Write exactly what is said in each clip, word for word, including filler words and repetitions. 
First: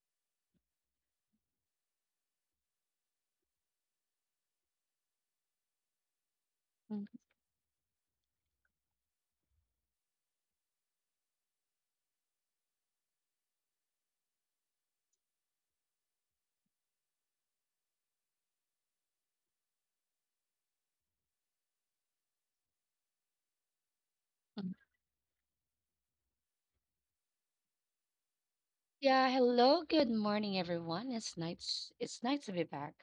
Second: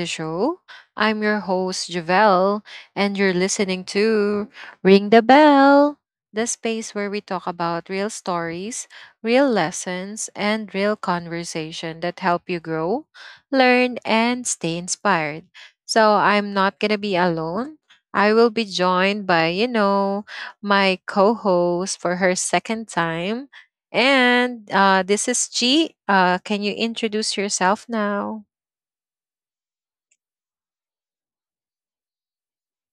the show. I'm your host, Javelle, and you're listening to Ring the Bell, the space where we talk about real stories, real lessons, and real conversation that help you grow, learn, and stay inspired. So I'm not going to be alone. I will be joined by, you know, my co host for her second time. And Mhm. uh, this is Chi. Uh, can you introduce yourself now? Yeah, hello, good morning, everyone. It's nice. It's nice to be back.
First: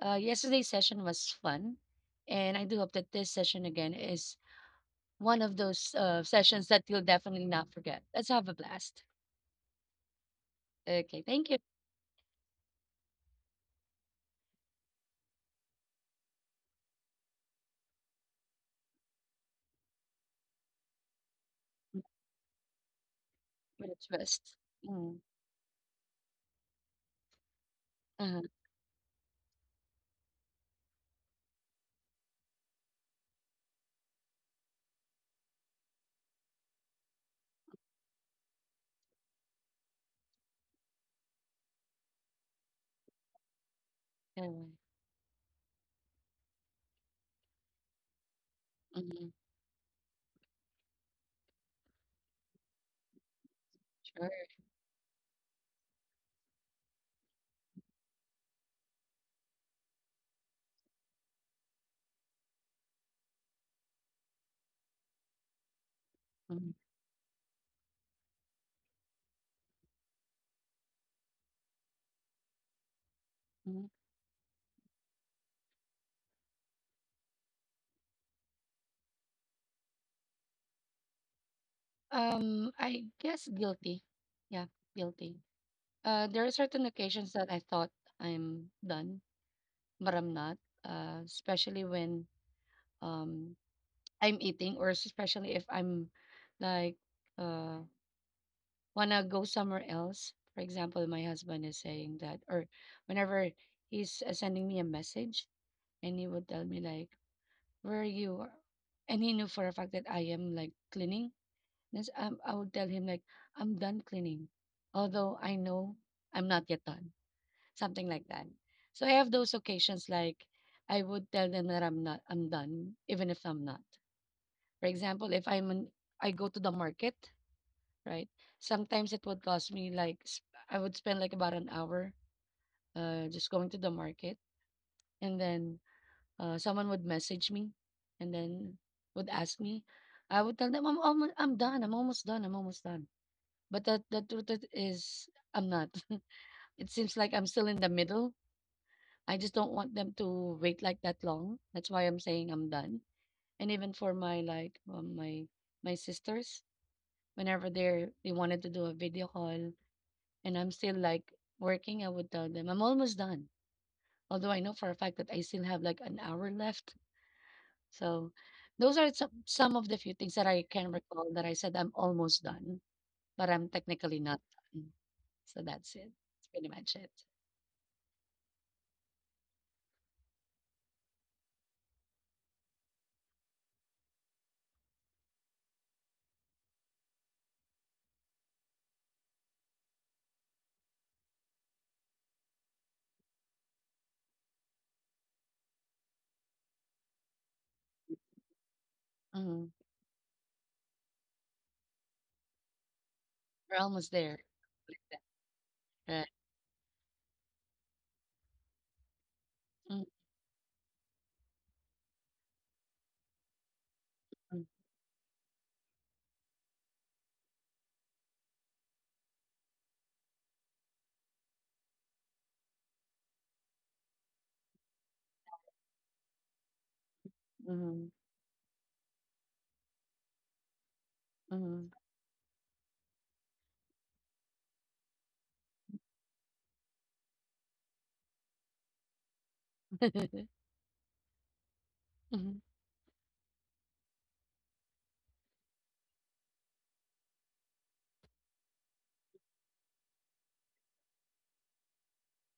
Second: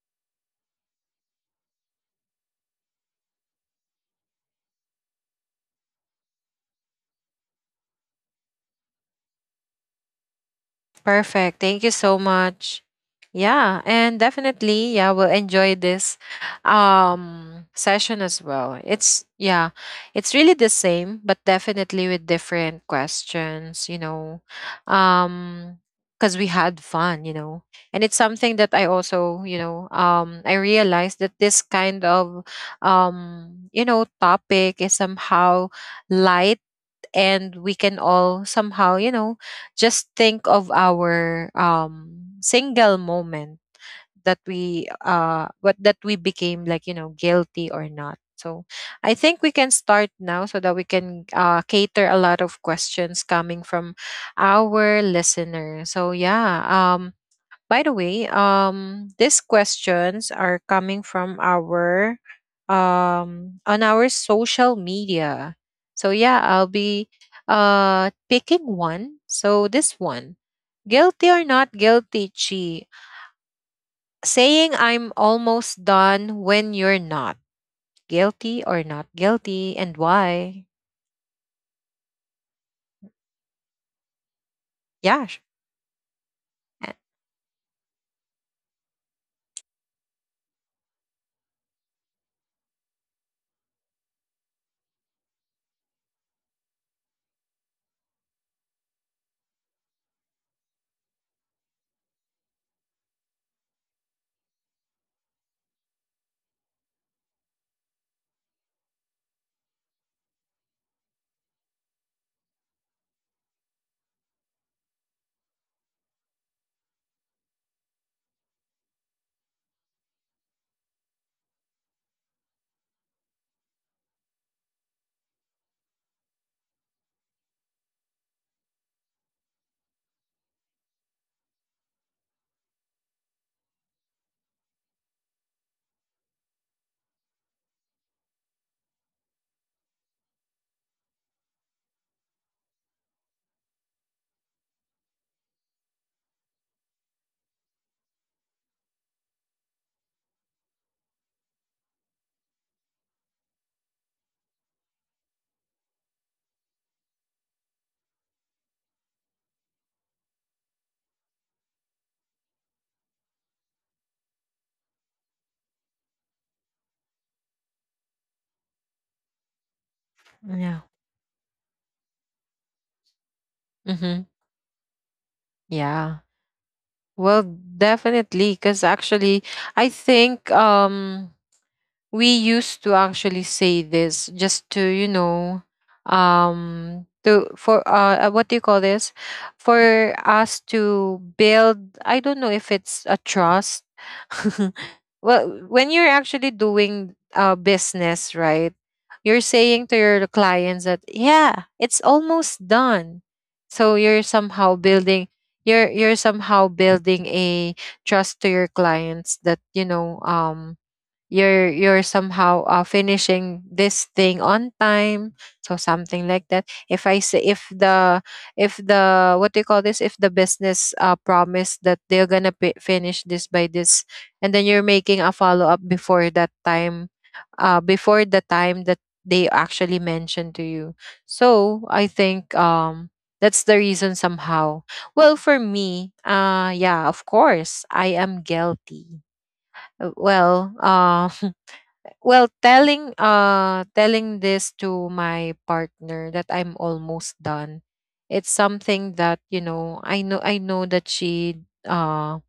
Uh, yesterday's session was fun, and I do hope that this session again is one of those uh, sessions that you'll definitely not forget. Let's have a blast. Okay, thank you Perfect. Thank you so much. Yeah, and definitely, yeah, we'll enjoy this um session as well. It's yeah, it's really the same, but definitely with different for questions, the you know. twist. Mm. Um because we had fun, you know. And it's Uh-huh. something that I also, you know, um I realized that this kind of um, you know, topic is somehow light, and we can all somehow, you know, just think of our um single moment that Yeah. we uh what that we became, like, you know, guilty or not. So I Mhm. think we can start now so that we can, uh, cater a lot of questions coming from Sure. our listeners. So yeah, um by the way, um, these questions are coming from our um on our social media. So yeah, Mhm. I'll be uh picking one. So this one. Guilty or not guilty, Chi. Mhm. Saying I'm almost done when you're not. Guilty or not guilty and why? Um, I guess guilty. Yeah, guilty. Yeah. Sh- Uh, there are certain eh, occasions that I thought I'm done, but I'm not. Uh, especially when um I'm eating or especially if I'm like uh wanna go somewhere else. For example, my husband is saying that or whenever he's uh, sending me a message and he would tell me like, "Where are you?" or- and he knew for a fact that I am like cleaning. This um, I would tell him like, "I'm done cleaning," although I know I'm not yet done. Something like that. So I have those occasions like I would tell them that I'm not I'm done even if I'm not. For example, if I'm an, I go to the market, right? Sometimes it would cost me like s- I would spend like about an hour uh just going to the market and then uh someone would message me and then would ask me. I would tell them I'm almost I'm done. I'm almost done. I'm almost done. But the the truth it is I'm not. It seems like I'm still in the middle. I just don't want them to wait like that long. That's why I'm saying I'm done. And even for my like um, my my sisters, whenever they're they wanted to do a video call and I'm still like working, I would tell them I'm almost done. Although I know for a fact that I still have like an hour left. So those are some some of the few things that I can Yeah. recall that I said I'm almost done, but I'm technically Mm-hmm. not done. So that's it. Yeah. That's pretty much it. Well, definitely, because actually, I think um we used to actually say this just to, you know, um to for uh uh, what do you call this, for us to build, I don't know if it's a trust. Well, when you're actually doing uh business, right, you're Hmm. saying to your clients that yeah, it's almost done. We're almost So you're there. somehow Like building, you're that. you're somehow building a trust to your clients that, you Right. know, um you're you're somehow uh, finishing this thing Mm-hmm. on time, so something like that. If I say, if the, if the, what do you call this, if the business, uh, promise that they're gonna pi- finish this by this, and then you're making a follow-up before that time, uh, Mm-hmm. before the time that they actually mentioned to you. Mm-hmm. So I think um that's the reason somehow. Well, for me, uh yeah, of course, I am guilty. Uh, well uh Mm-hmm. well, telling uh telling this to my partner that I'm almost done. It's something that, you know, I know I know that she uh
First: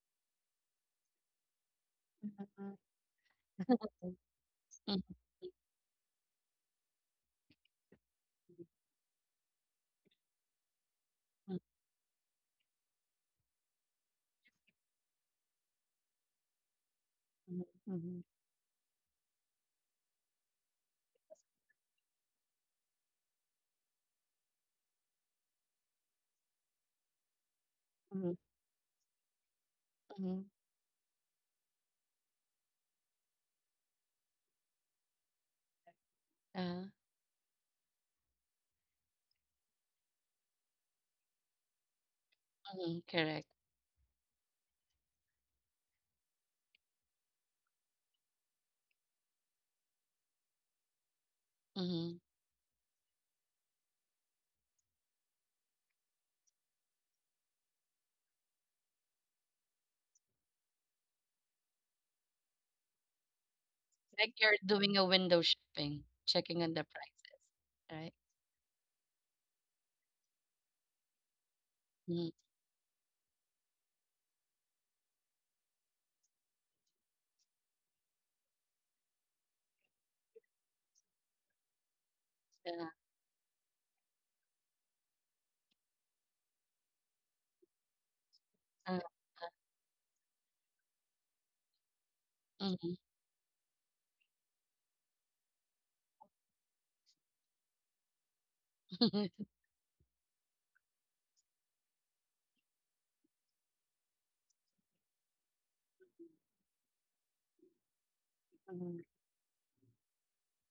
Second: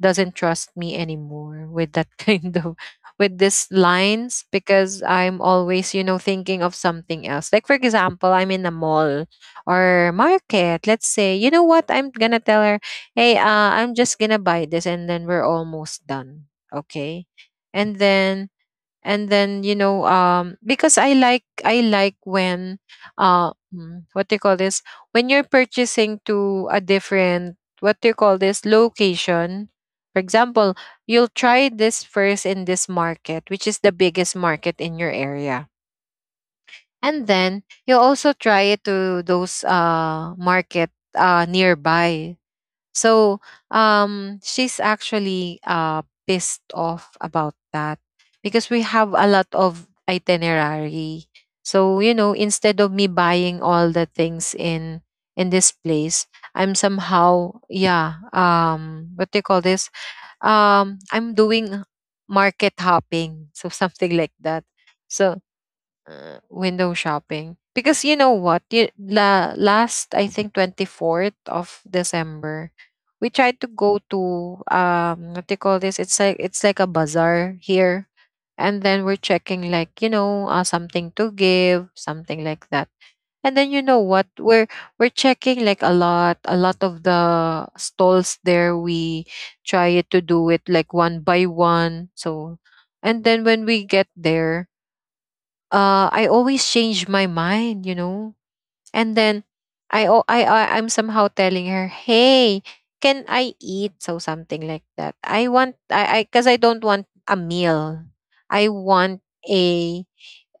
doesn't trust me anymore with that kind of, with these lines, because I'm always, you know, thinking of something else. Like, for example, I'm in a mall or market, let's say, you know what? I'm gonna tell her, "Hey, uh I'm just gonna buy this and then we're almost done." Okay? And then and then, you know, um because i like I like when uh mm, what do you call this, when you're purchasing to a different, what do you call this, location. For example, you'll try this first in this market, which is the biggest market in your area, and then you'll also try it to those uh market uh nearby. Correct. So um, she's actually uh, pissed off about that, because we have a lot of itinerary. So, you Mm-hmm. know, instead of me buying all the things in in this place, I'm somehow, yeah, um what do you call this? Um, I'm doing market hopping, so something like Like you're that. doing a So window shopping, uh, checking on the window prices, shopping, because right? you know what, you, la, last, I think, twenty-fourth of Mm, December, we tried to go to um what do you call this, it's like, it's like a bazaar here, and then we're checking, like, you know, uh, something to give, something like yeah. that. And then, you know what, we're we're checking like a lot, a lot of the stalls there. Uh, We try to do it like one by one. So, mhm. and then when we get there, uh, I always change my mind, you know. And then I, al- I I I'm somehow telling her, "Hey, can I eat?" So something like that. I want, I I, because I don't want a meal. I Mhm. want a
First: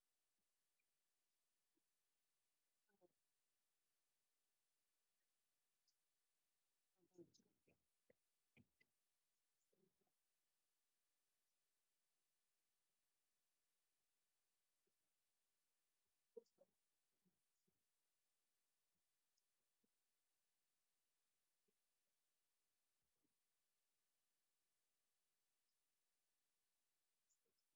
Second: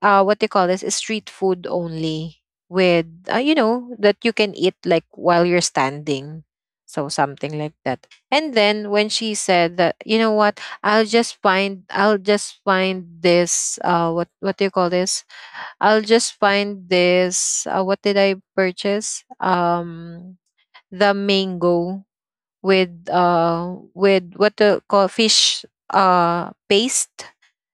uh what they call this is street food only with, uh, you know, that you can eat like while you're standing. So something like that. And then when she said that, you know what? I'll just find I'll just find this, uh what what do you call this? I'll just find this. Uh, what did I purchase? Um, the mango with uh with what the call fish uh paste,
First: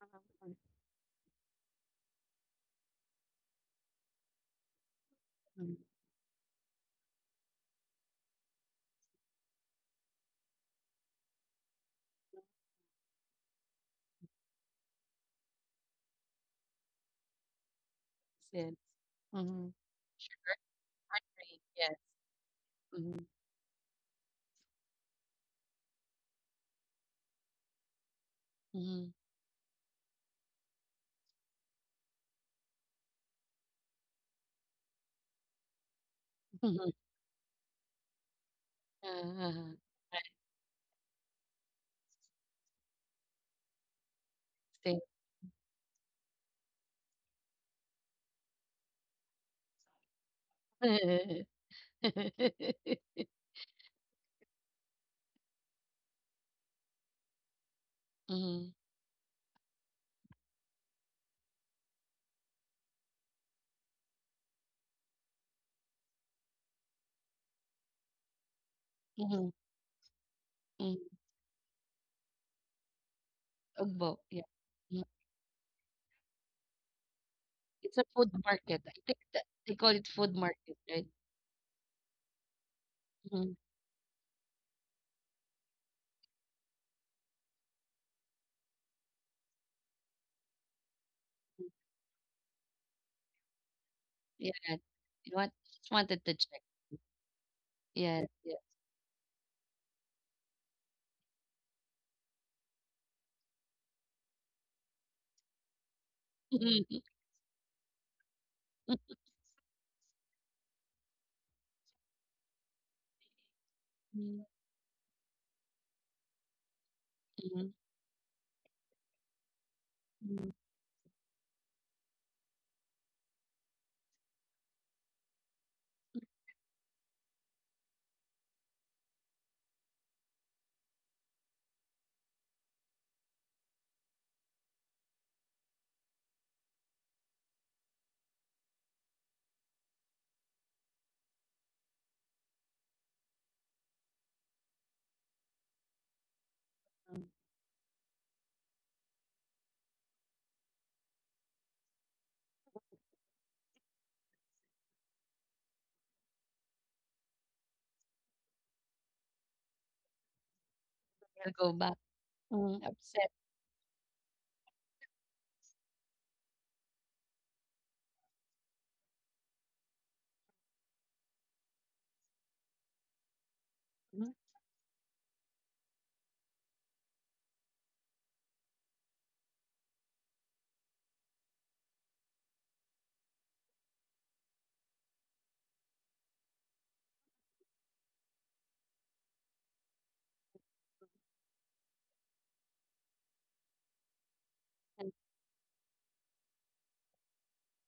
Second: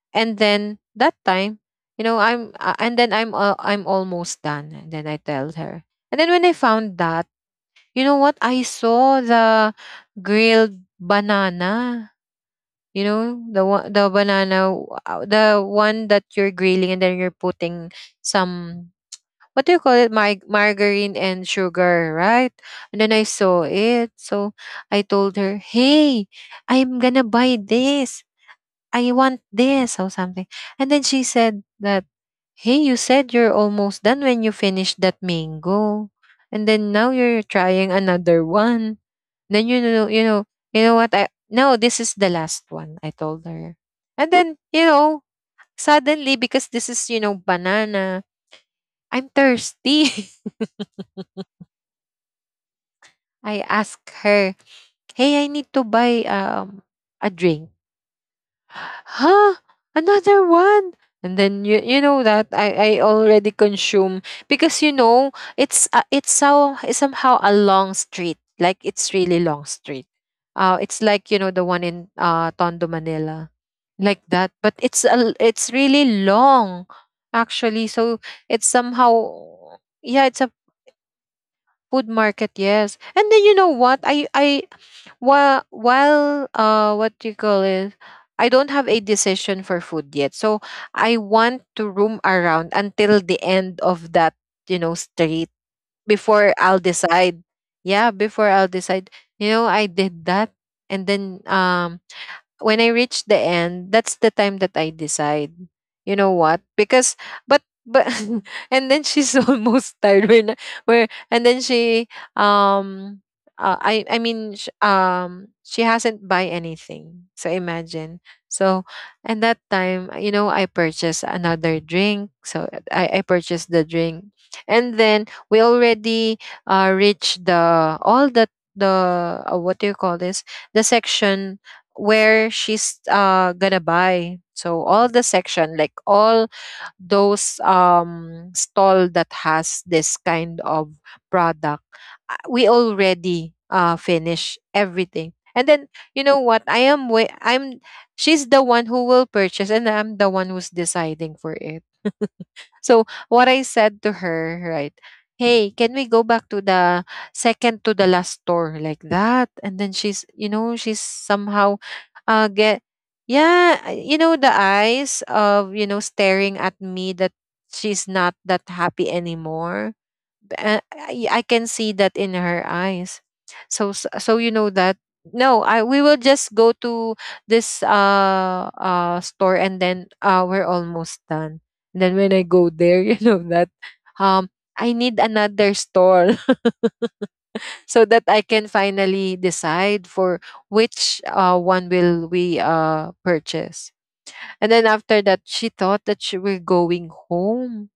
and then that time, you know, I'm uh, and then I'm uh, I'm almost done, and then I tell Mhm. her. And then when I found that, you know what, I saw the grilled banana. You know the one, the banana, uh, the one that you're grilling, and then you're putting Yes. some, what do Mhm. you call it? Mar- Sugar margarine and country. Yes. sugar, right? And then I Mhm. saw it. So I told her, hey, I'm gonna buy this. I Mhm. want this or something. And then she said that, hey, you said you're almost done when you finished that mango. And then Mhm. now you're trying another one. Uh, Then uh-huh. you know, you I know, you know what? I no, this is the last one, I told her. And then, you see. know, suddenly, because this is, you know, banana, I'm thirsty. I asked her, "Hey, I need to buy um a drink." Mhm. Huh? Another one? And then you you know that I I already consume, because, you know, it's, uh, it's so, it's somehow a long street. Like, it's really Mhm. long street. Uh it's Mhm. like, you know, the one in uh Tondo Manila. Ugbo. Like Yeah. that, but Mhm. it's a, l- it's really long actually. It's a So food it's market. I think somehow, that they call it yeah, food it's market, right? food market, yes. And then Mhm. you know what? I I while while uh what do you call it? I don't have a decision for food yet. So I want to roam around until the end of that, Yeah. you You know, know street, what? Just wanted to before check. I'll decide. Yeah, Yes. before Yeah. I'll decide. You know, I did that, and then um when I reach the end, that's the time that I decide. You know what? Because, but but and then she's almost tired. When where, and then she um uh, I I mean, Mhm. sh- um she hasn't buy anything. So Mhm. imagine. So, and that time, you know, I Mhm. purchased another drink. So I I purchased the drink. And then we already uh reached the all the the uh, what do you call this, the section where she's uh gonna buy. So all the section, like all those um stall that has this kind of product, uh, we already uh finish everything. And then you know what? I am wa- I'm she's the one who will purchase, and I'm the one who's deciding for it. So what I said to her, right? Hey, can we go back to the second to the last store, like that? And then she's, you know, she's I'll go somehow back. uh Mm, get upset. yeah, uh, you know, the eyes of, you know, staring at me, that she's not that happy anymore. uh, I, I can see that in her eyes. So s- Mhm, so you know that, no, I we will just go to this uh uh store and then uh we're almost done. Then when I go there, you know that, um I need another store so that I can finally decide for which uh one will we uh purchase. And then and after that, she thought that she were going home.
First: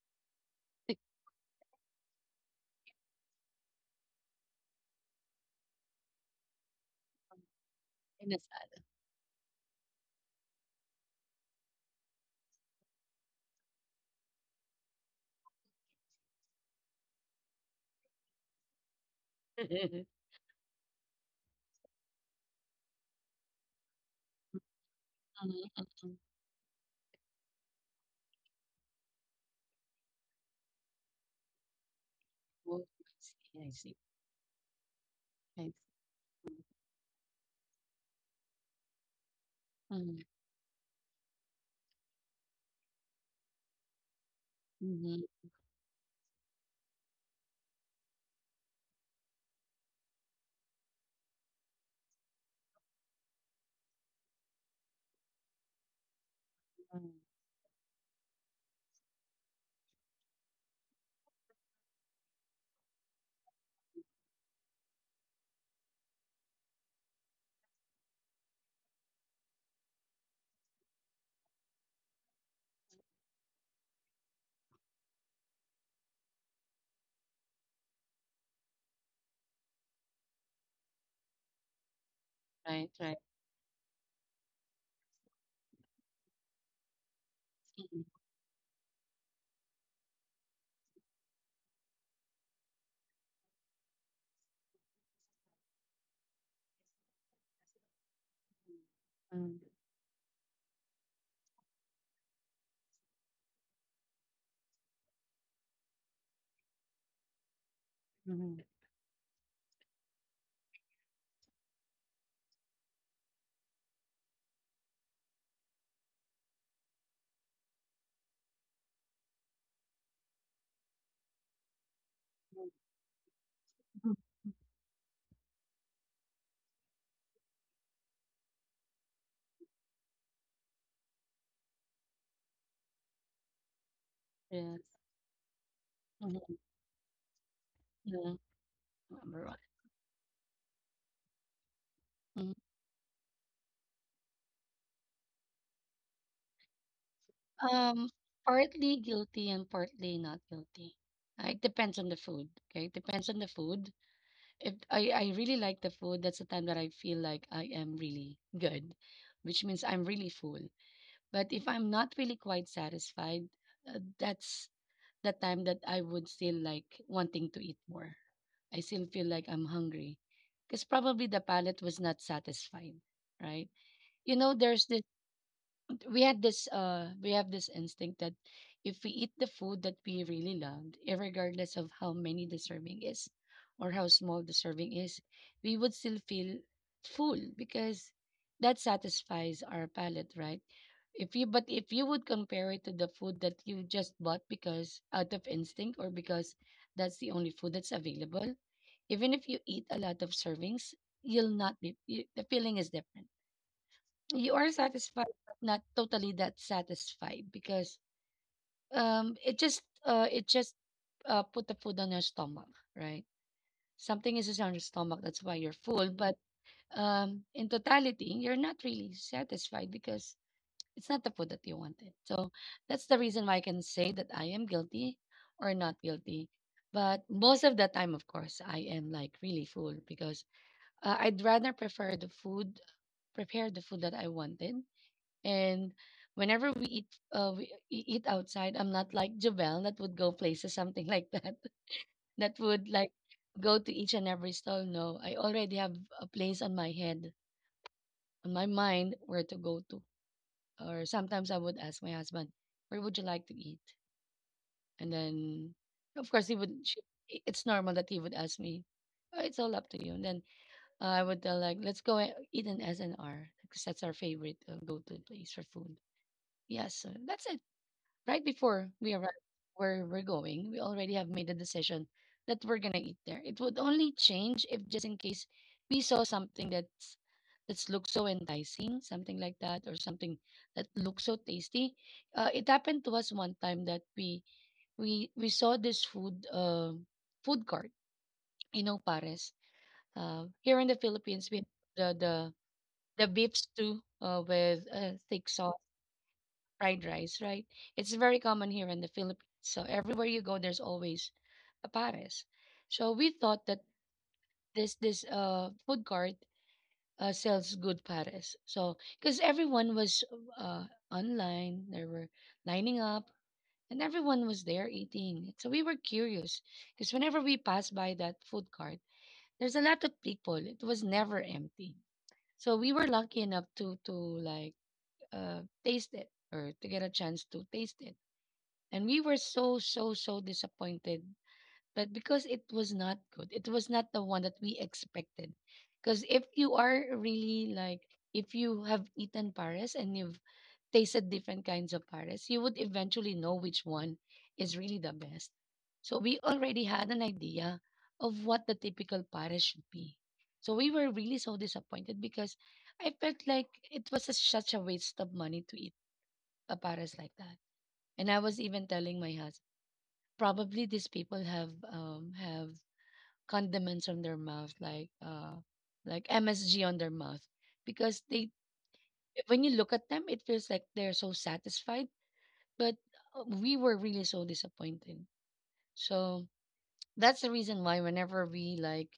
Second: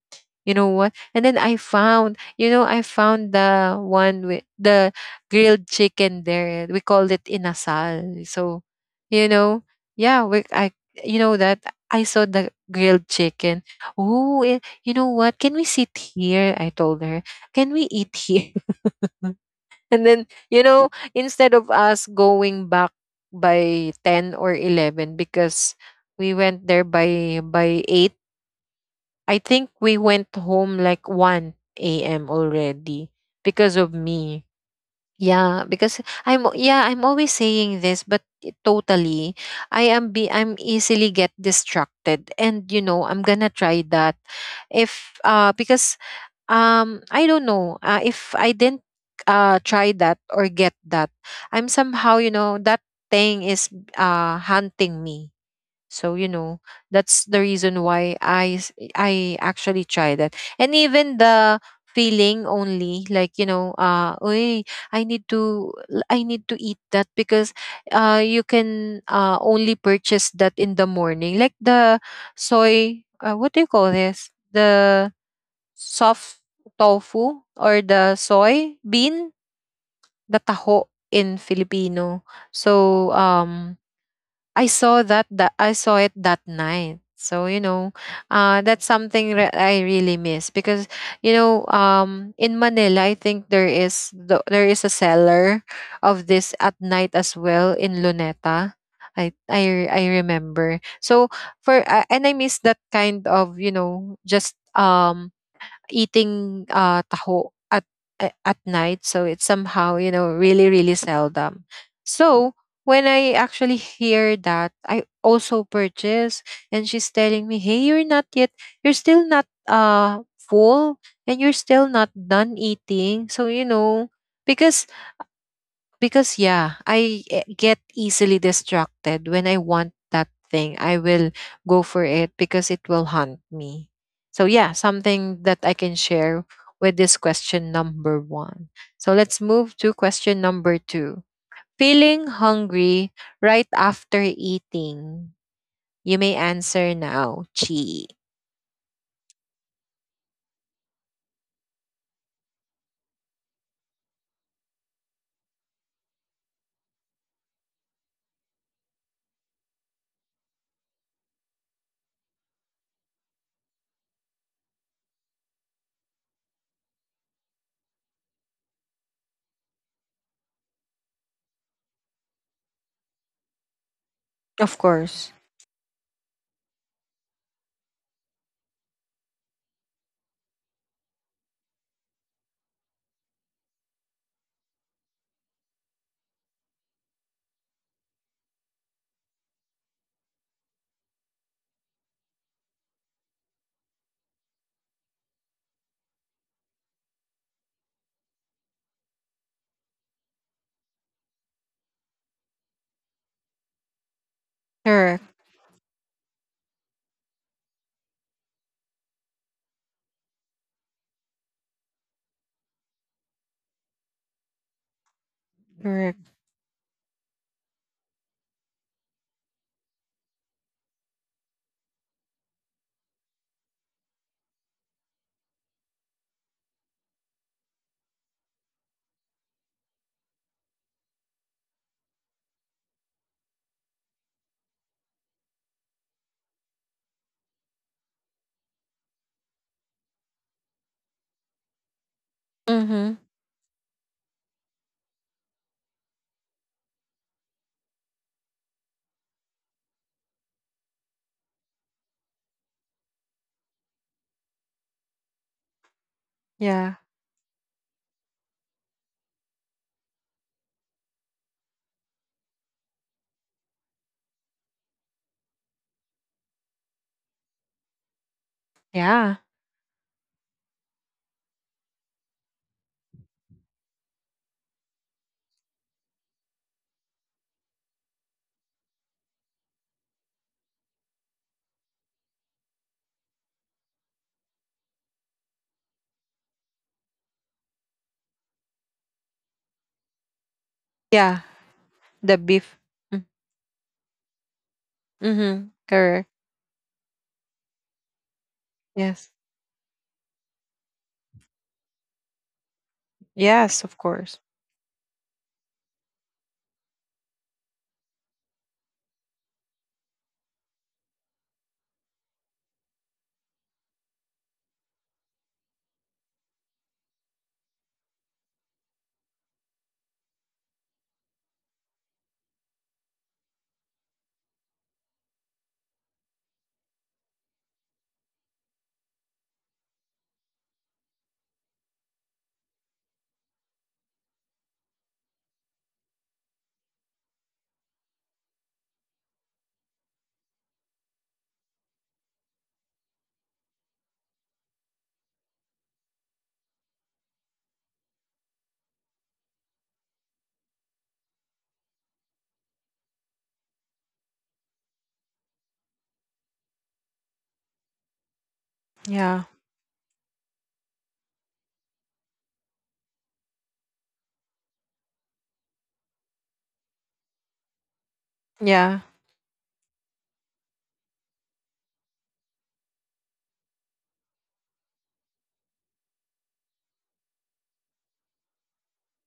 You know what? sick And then I found, you know, I found the one with the grilled chicken there. We called it inasal. and So, sad. you know, yeah, we I, you know that, I saw the grilled chicken. Oh, eh, you know what? Can we sit here, I told her. Can we eat here? And then, you know, instead of us going back by ten or eleven, Mhm. because Mm. Mm. we went there by by eight, I think we went home like one a m Oh, already, I see, I because of see, me. I Yeah, see. because I'm, yeah, I'm always saying this, but it- totally I am Mm. be I'm easily get distracted, and, you know, I'm going to try that if, Mhm. uh because um I don't know, uh, if I didn't uh try that or get that, I'm somehow, you know, that thing is uh hunting me. So you know, that's Mm. the reason why I s- I actually try that, and even the feeling only, like, you know, uh Oy, I need to l- I need to eat that, because uh you can uh only purchase that in the morning, like the soy, uh, what do you call this, the soft tofu, or the soy bean, the taho in Filipino. Right, So right. um I saw that, that I saw it that night. So you know, Mhm. uh, that's something re- I really miss because you know, um, in Manila, I think there is the, there is a seller of this at night as well in Luneta. I Mm. I I remember. So for uh, and I miss that kind of you know just um eating, uh, taho at a- at Mhm. night. So it's somehow, you know, really, really seldom. So when I actually hear that, I also purchase, and she's telling me, "Hey, you're not yet you're still not uh full, and you're still not done eating." So, you know, Mhm. because because yeah, i eh, get easily distracted. When I want that thing, I will go for it because it will haunt me. So yeah, Yes. something that I can share Mhm, with this question number yeah, one. So number let's one. move to question number two: feeling Mm. hungry right after eating. You may answer now, Um, Chi. Partly guilty and partly not guilty. Uh, it depends on the food, okay? It depends on the food. If I I really like the food, that's the time that I feel like I am really good, which means I'm really full. But if I'm not really quite satisfied, uh, that's the time that I would still like wanting to eat more. I still feel like I'm hungry because probably the palate was not satisfied, right? You know, Of there's this course. don't we had this uh we have this instinct that if we eat the food that we really loved, regardless of how many the serving is or how small the serving is, we would still feel full because that satisfies our palate, right? If you but if you would compare it to the food that you just bought because out of instinct or because that's the only food that's available, even if you eat a lot of servings, you'll not be you, the feeling is different. You are satisfied, Correct. but not totally that satisfied because um it just uh it just uh put the food on your stomach, right? Something is just on your stomach, that's why you're full. But Correct. um in totality, you're not really satisfied because it's not the food that you wanted. So that's the reason why I can say that I am guilty or not guilty. But most of the time, of course, I am like really full because uh, I'd rather prefer the food, prepare the food that I wanted and whenever we eat, uh, we e- eat outside. I'm not like Javel that would go places, something like that, that would like Mm-hmm. go to each and every stall. No, I already have a place on my head, on my mind, where to go to. Or sometimes I would ask my husband, where would you like to eat? And then, of course, he would, she, Yeah, I- it's normal that he would ask me, "Oh, it's all up to you." And then uh, I would tell like, let's go e- eat an S and R because that's our favorite uh, go-to place for food. Yes, so that's it. Right before we arrive yeah, where we're going, we already have made a decision that we're gonna eat there. It would only change if just in case we saw something that's that's looks so enticing, something like that, or something that looks so tasty. Uh, it happened to us one time that we we we saw this food uh, food cart in Opares. Uh, here in the yeah, Philippines, we have the the the beef. the beef stew uh, with uh, thick Mm-hmm, sauce correct. fried rice, right? It's very common here in the Yes. Philippines. So everywhere you go, there's always a pares. So we thought that Yes, of course. this this uh food court uh, sells good pares. So because everyone was uh online, they were lining up, and everyone was there eating. So we were curious because whenever we passed by that food court, there's a lot of people. It was never empty. So we were lucky enough to to like uh taste it or to get a chance to taste it. And we were so, so, so disappointed. But because it was not good, it was not the one that we expected. Because if you are really like, if you have eaten Paris and you've tasted different kinds of Paris, you would eventually know which one is really the best. So we already had an idea of what the typical Paris should be. So we were really so disappointed because I felt like it was a, such a waste of money to eat a Paris like that. And I was even telling my Yeah. husband, probably these people have um have condiments on their mouth like uh like M S G on their mouth because they Yeah. when you look at them it feels like they're so satisfied but uh, we were really so disappointed. So that's the reason why whenever we like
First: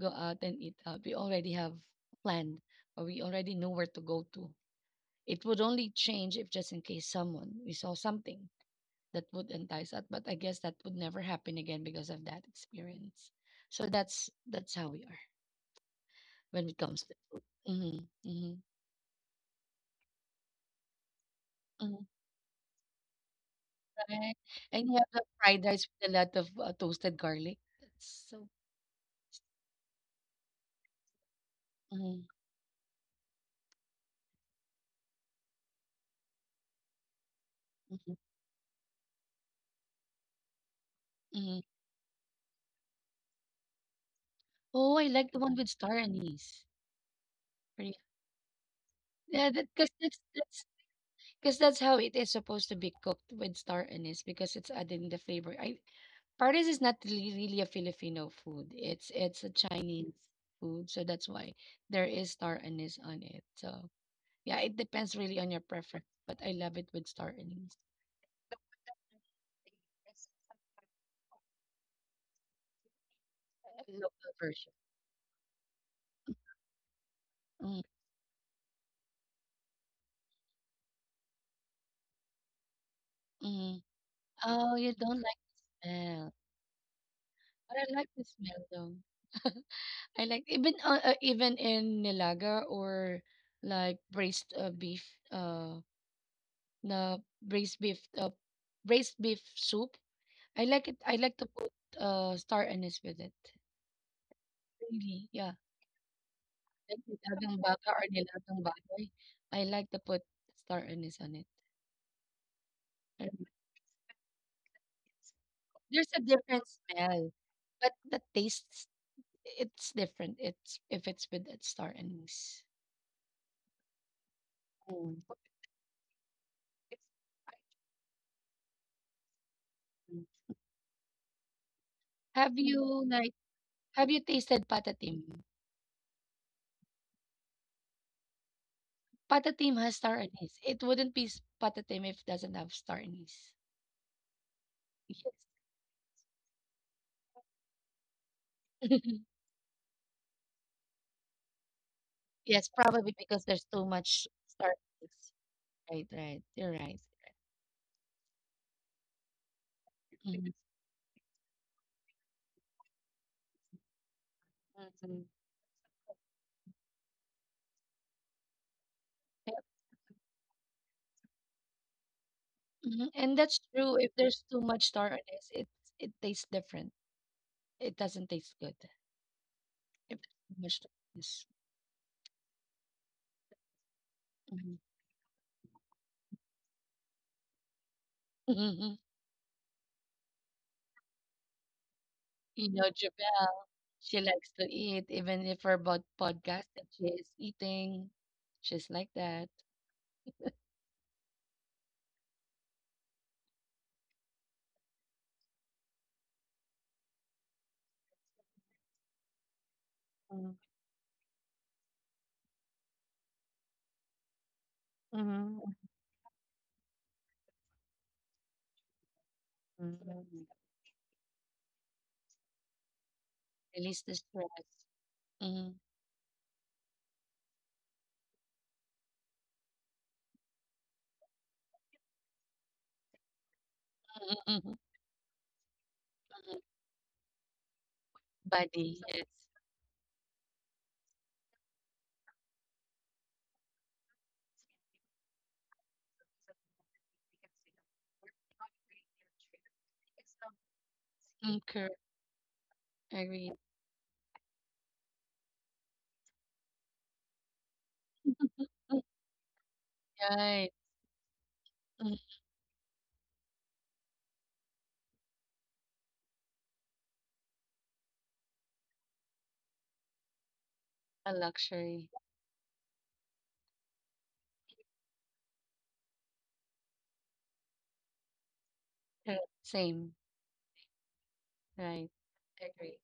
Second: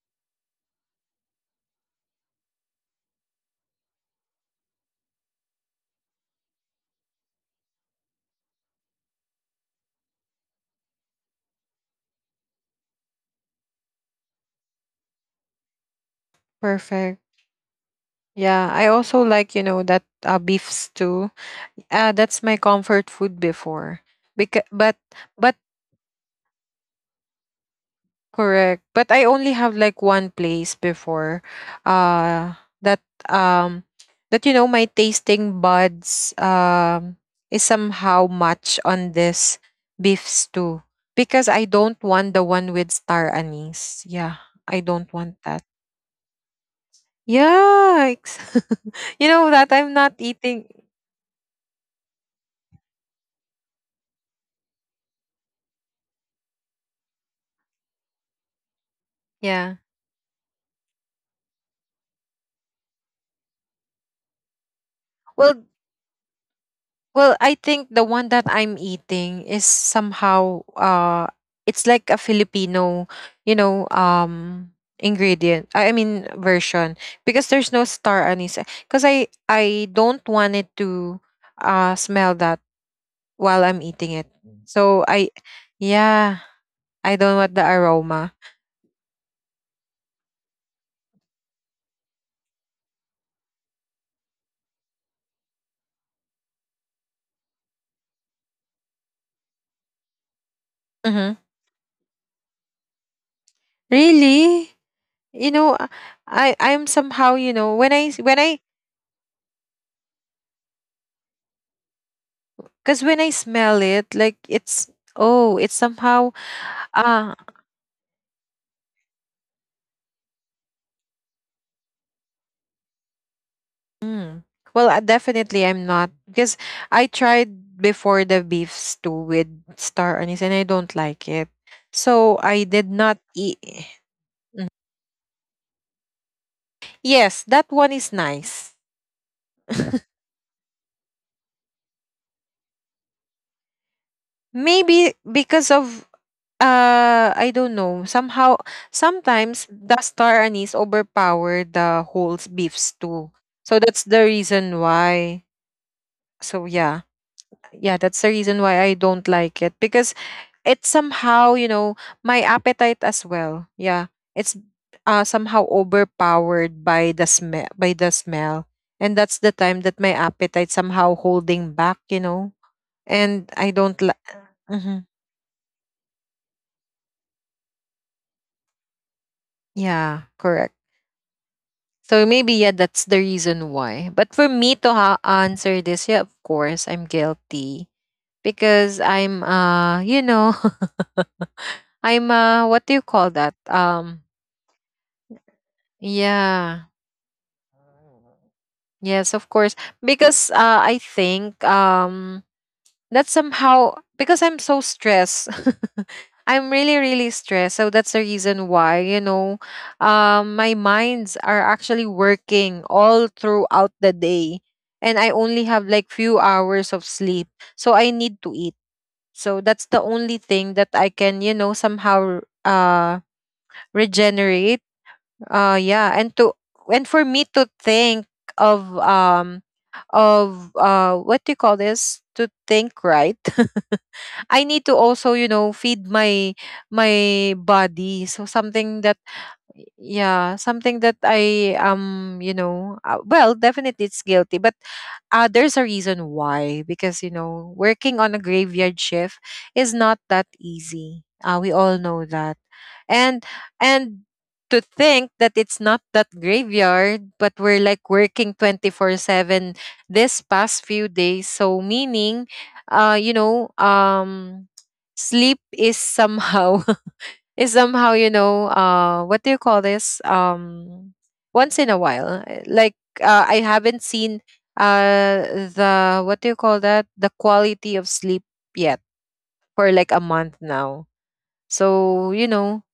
go out and eat out we already have planned or we already know where to go to. It would only change if just in case someone we saw something that would entice us. But I guess that would never happen again because of that experience. So that's that's how we are when it comes to Perfect. food. Mm-hmm. Mm-hmm. Yeah, I also like, you know, that uh, beef stew. Mm-hmm. Uh, that's my comfort food before. Right. Because And but you have the but fried rice with a lot of uh, toasted garlic. That's so. correct. But I only have like one place before. Mm-hmm. Uh that um that, you know, my tasting buds um is Mm-hmm. somehow much on this beef stew. Because I Mm-hmm. don't want the one with star anise. Yeah. I Oh, I don't like want the one that. with star anise. Really. Yikes. You Yeah, know that that because I'm that's not that's eating. because that's how it is supposed to be cooked with star anise because it's adding the flavor. I Pares is not really, really a Filipino food. It's it's a Yeah. Chinese food, so that's why there is star anise on it. So yeah, it depends really on your Well, preference, but I love it with star well, I anise. think the one that I'm eating is somehow uh it's like a Filipino, you The know, local version. um ingredient. I I mean version because Mm. there's no star anise, because I I don't want it to uh smell that while Mm. I'm eating it. Oh, you So don't I, like the smell, yeah, I don't want the but I like the aroma. smell though. I like even uh, uh, even in Nilaga or like braised uh, beef. Uh, the braised beef uh, Braised beef soup. I like it. I Mhm. like to put uh, star anise with it. Really? Really, you yeah. know uh, i i'm Like somehow, you nilagang know, when baka i or when i nilagang baboy. I like to put star anise on it. because when I I don't like. smell it, like, it's, oh, it's There's a somehow, different smell, ah, but the taste it's different. It's If it's with that star anise. mm. Well, uh, Mm. definitely I'm not because I tried before the beef stew with star anise and I don't like it, so Have I did you not like eat. have you tasted patatim? Yes, that one is nice. Patatim has star anise. It wouldn't be s- patatim if it doesn't have star anise. Maybe Yes. because of, Uh, I don't know. Somehow, sometimes the star anise overpower the whole Yes, beefs probably too. because there's too So that's much the reason starches. why. Right, right. You're So right. yeah, yeah, that's the reason why I don't like it because Mhm. it's somehow, you know, my appetite as well. Yeah, it's uh Mhm. somehow overpowered by the smell, by the smell, and that's the Yep. time that my appetite somehow holding back. You know, Mhm. And and that's I don't true. If like. there's too much Hmm. star on this, it it tastes different. It doesn't taste good. Yeah, If there's too correct. much starches. So maybe yeah, that's the reason why. But for me Hmm. to ha- answer this, yeah, of course I'm guilty because I'm uh you know, I'm You uh know, what do you call Jabelle, that? she Um likes to eat, even if her bod podcast that Yeah. she is eating, she's like Yes, that. of course. Because uh I think um that's somehow because I'm so stressed. I'm really, really stressed. So that's the reason why, you know, Mm. um, my minds are actually working all throughout the day. And I Mm-hmm. only have like few hours of sleep. So I need to eat. So that's the only thing that I can, you know, somehow uh Release the regenerate. stress. Mm-hmm. Uh yeah. And to, and for me to think of um of uh what do you call this? To think, right. I need to also, you know, feed my my body. So something Body, that, yes. yeah, something that I um you know uh, well, definitely it's guilty, but uh there's a reason why, because, you know, working on a graveyard shift is not that easy, uh Mm, we all correct. know that. and Agree. and to think that it's not that graveyard, but we're like working Mm, twenty four seven this right. past few days. So Mm, meaning uh you know, um sleep is somehow is somehow you know, uh what do you call this? um a Once in a luxury. while, uh, like, uh, I haven't seen uh the, what do you call that, the quality of sleep yet, Correct. for Same. like a month now. Right. So you know, Agree.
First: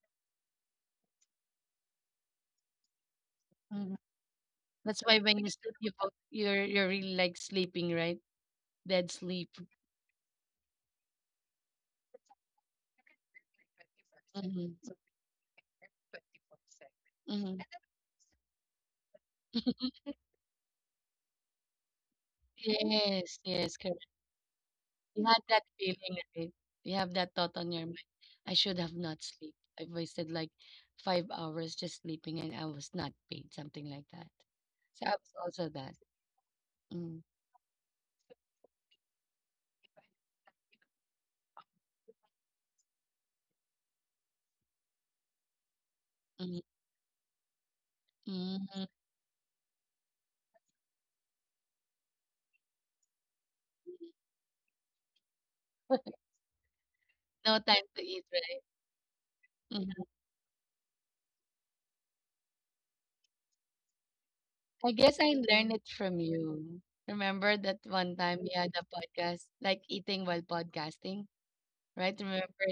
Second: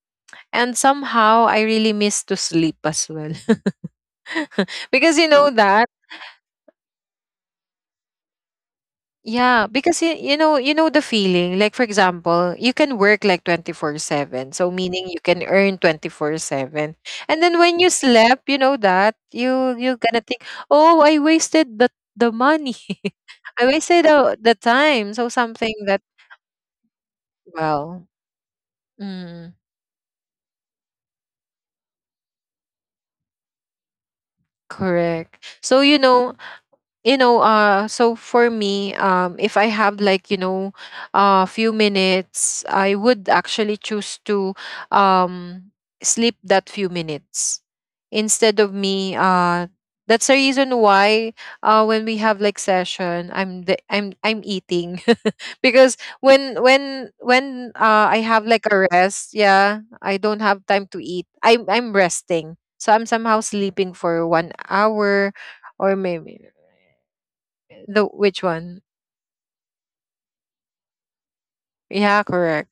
and somehow I really miss to sleep as well. Mhm. That's Because why you when know you sleep, that, you both, you're you're really like sleeping, right? Dead sleep. yeah, because y- you know, you know the feeling. Like, for example, you can work like twenty four seven. So Hmm. meaning you can earn twenty four seven. And then Hmm. when you slept, you know that, you you're gonna think, "Oh, I wasted the the money. Yes. I Yes. wasted Correct. the, the time." So You had something that that, feeling, right? You have that thought on your well, mind. I should have not mm, sleep. I wasted like five hours just sleeping, and I was not paid. Something like that. So I correct. was So also you that. know, you Mm-hmm. know, uh so for me, um if I have like, you know, a few minutes, I would actually choose to um sleep that few minutes instead of Mm-hmm. me uh that's the reason why, uh when we have like session, I'm the I'm I'm eating because when when No when time to uh i eat, have right? like a rest, yeah, Mm-hmm. I don't have time to eat, i'm I'm resting, so I'm somehow sleeping for one I guess hour I learned it or from maybe you. Remember that the, one time which we had one? a podcast, like eating while podcasting, right? Yeah, Remember, correct.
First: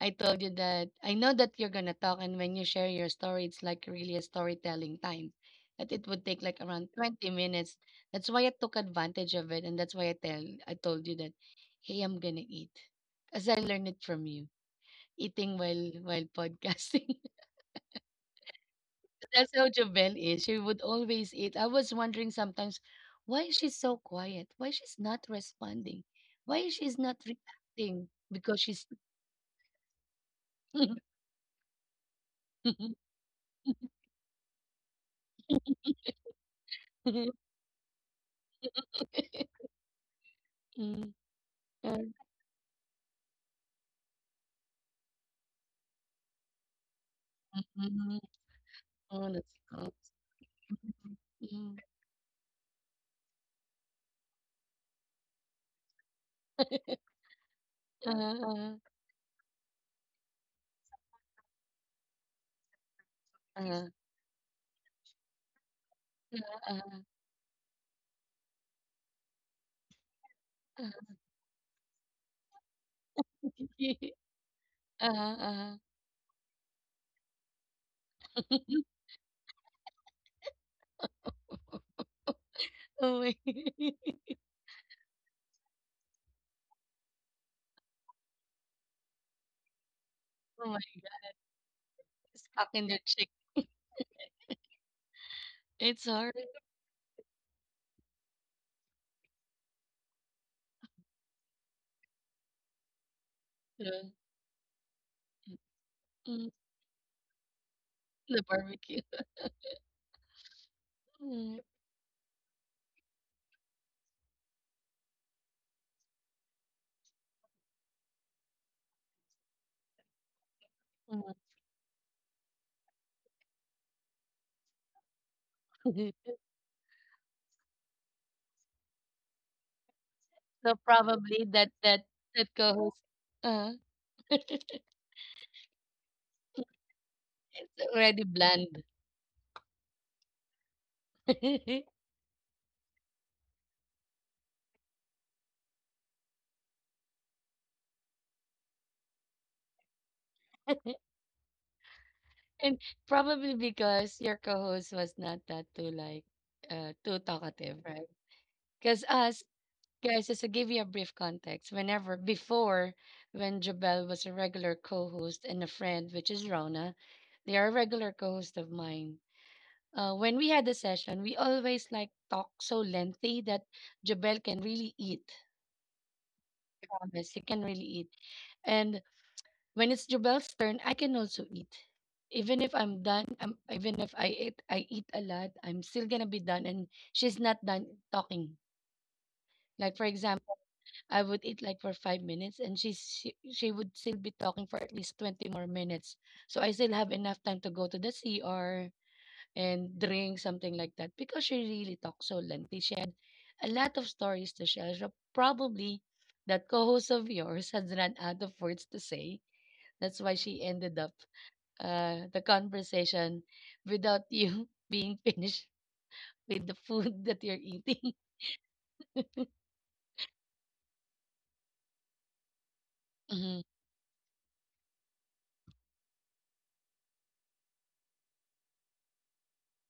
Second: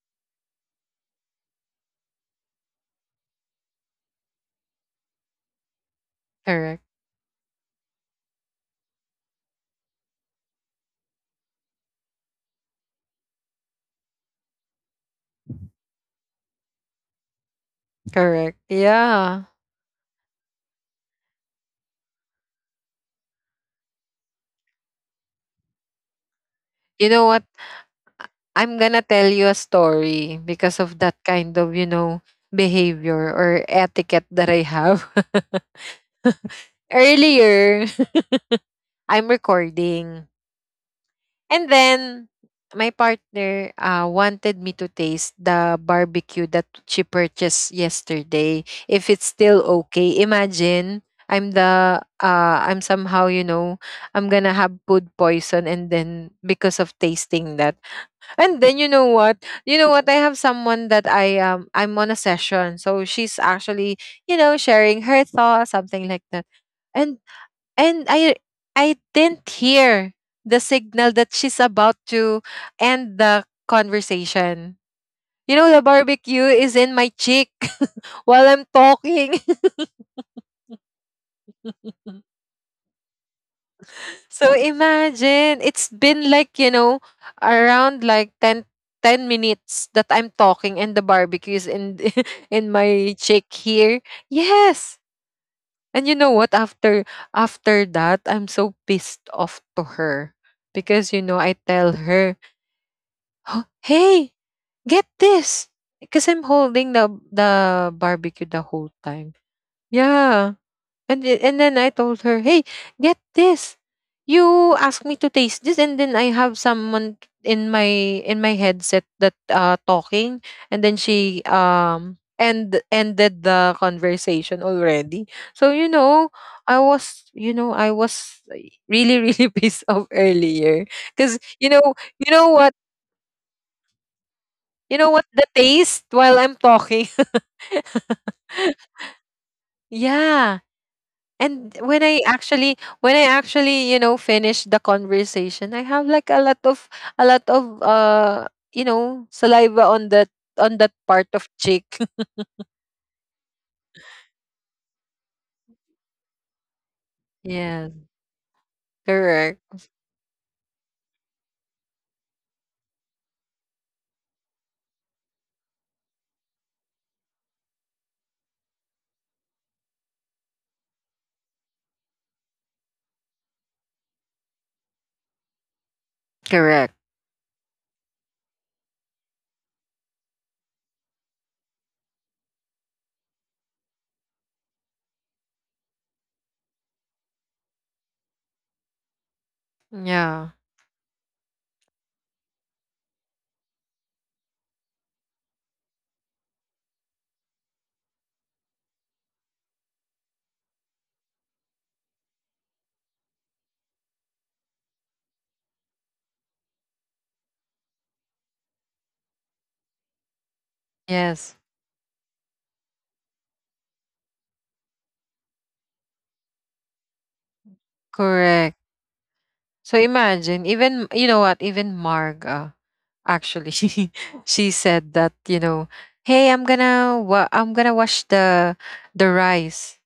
I told you that I know that you're gonna talk, and when you share your story, it's like really a storytelling time. That it would take like Correct. around 20 minutes. That's why I took advantage of it, and that's why I tell I told you that, hey, I'm gonna eat, as I learned it from you, eating while while podcasting. Correct. Yeah. That's how Jovel is. She would always eat. I was wondering sometimes, why is she so quiet? Why she's not responding? Why she's You know not what? reacting? Because I'm she's. gonna tell you a story because of that kind of, you know, behavior or etiquette that I have. Earlier, I'm recording. Mm. And uh, then my partner uh, wanted me to taste the barbecue that she purchased mm. yesterday, if it's Oh, that's still gross. okay. Imagine, I'm Mm. the uh, I'm somehow, you know, I'm gonna have food poison, and then because of tasting that. And uh, then, you know what, you know what, I have someone that I um I'm on a session, so she's uh, actually, you know, sharing her thoughts, something like that. And and I I didn't hear the signal that she's about to end the conversation. You know, the uh, barbecue is in my cheek while I'm talking. Oh my. So imagine, it's been like, you know, around like ten, ten minutes that I'm talking, Oh my, and the barbecue is in in stuck in the my chick. cheek here. Yes. And you It's know hard. what? After after that, I'm so pissed off to her, because, you know, I tell her, "Huh, uh, hey, get this!" Because I'm mm. holding the the barbecue The the whole barbecue. time. Yeah, and the- Mm, and then I told her, "Hey, get this! You asked me to taste this, and then I have someone in my in my headset that uh talking, and then mm. she um and ended the conversation already." So you know, I was, you know, I was really really pissed off So earlier, because, probably that you know, that you that know what co-host. Uh-huh. you know what, the taste while I'm talking. It's already bland. Yeah. And when I actually, when I actually, you know, finish the conversation, I have like a lot of, a lot of uh you know, saliva on that, on that part of cheek. And probably because your co-host was not that too like uh too talkative, Yeah. right? Because us Correct. guys, just to give you a brief context, whenever before when Jabel was a regular co-host and a friend, which is Rona, they are a regular co-host of mine. Uh, when we had the session, we always like talk so lengthy that Jabel can really eat. Correct. I promise, he can really eat. And when it's Jubel's turn, I can also eat. Even if I'm done, I'm, even if I eat, I eat a lot, I'm still gonna be done, and she's not done talking. Like for Yeah. example, I would eat like for five minutes, and she's she, she would still be talking for at least twenty more minutes. So I still have enough time to go to the C R and drink something like that because she really talks so lengthy. She had a lot of stories to share. So probably that co-host of yours has run out of words to say. That's why she ended up Yes. uh, the conversation without you being finished with the food that you're eating. Correct. So imagine, even, you know what, even Marga actually hmm she she said that, you know, "Hey, I'm gonna wa- I'm gonna wash the the rice,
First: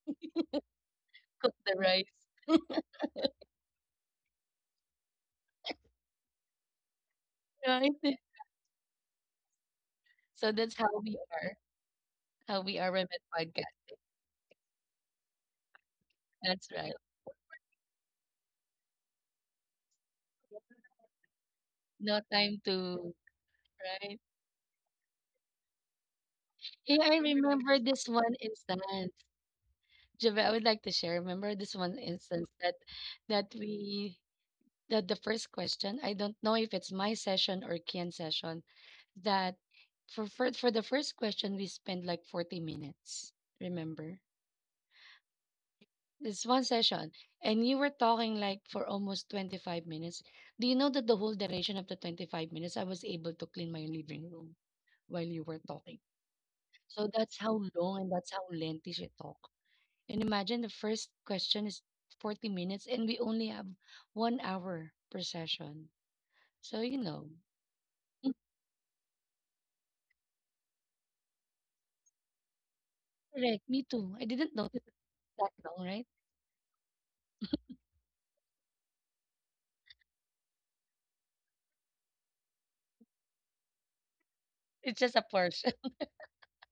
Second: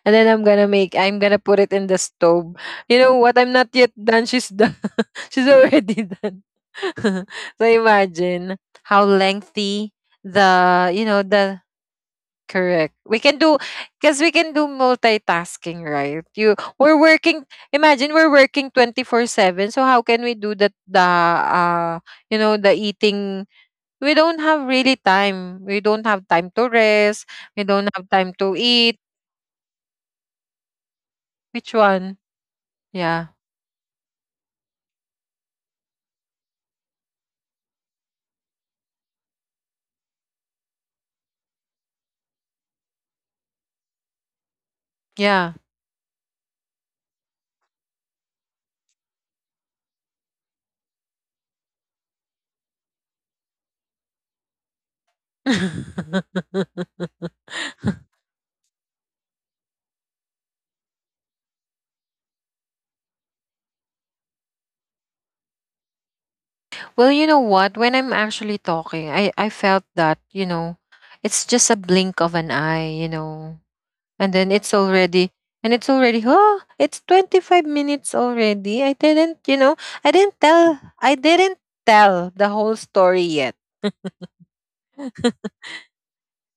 and then I'm gonna make, I'm gonna Cook put the it in the rice, stove." You know what? I'm not yet done. She's done. She's already done. So right? imagine how lengthy So that's the, how you we know, are, the, how we correct. are We Remit can do, Podcast. because we can do multitasking, right? You, That's right. we're working. Imagine we're working twenty four seven. So how can we do that? The uh No you time know, the to, eating. right? We don't have really time. We don't have time to Hey, I rest. remember We this don't have one time to eat. instance. Javel, I would like to share. Remember this Which one one? instance that Yeah. that we that the first question. I don't know if it's my session or Kian's session that for, for for the first question. We spent like forty minutes. Remember, Yeah. it's one session, and you were talking like for almost twenty-five minutes. Do you know that the whole duration of the twenty-five minutes I was able to clean my living room while you were talking? So that's how long, and that's how lengthy she talk. And imagine the first question is forty minutes, and we only have one hour per session. So you Well, know, you know what? When I'm actually talking, I I felt that, you know, it's just a blink of an eye, you know, correct, me too. I and then didn't it's notice already, it's that and long, it's right? already, oh, it's twenty five minutes already. I didn't, you know, I didn't tell, I didn't tell the whole story yet. It's just a portion.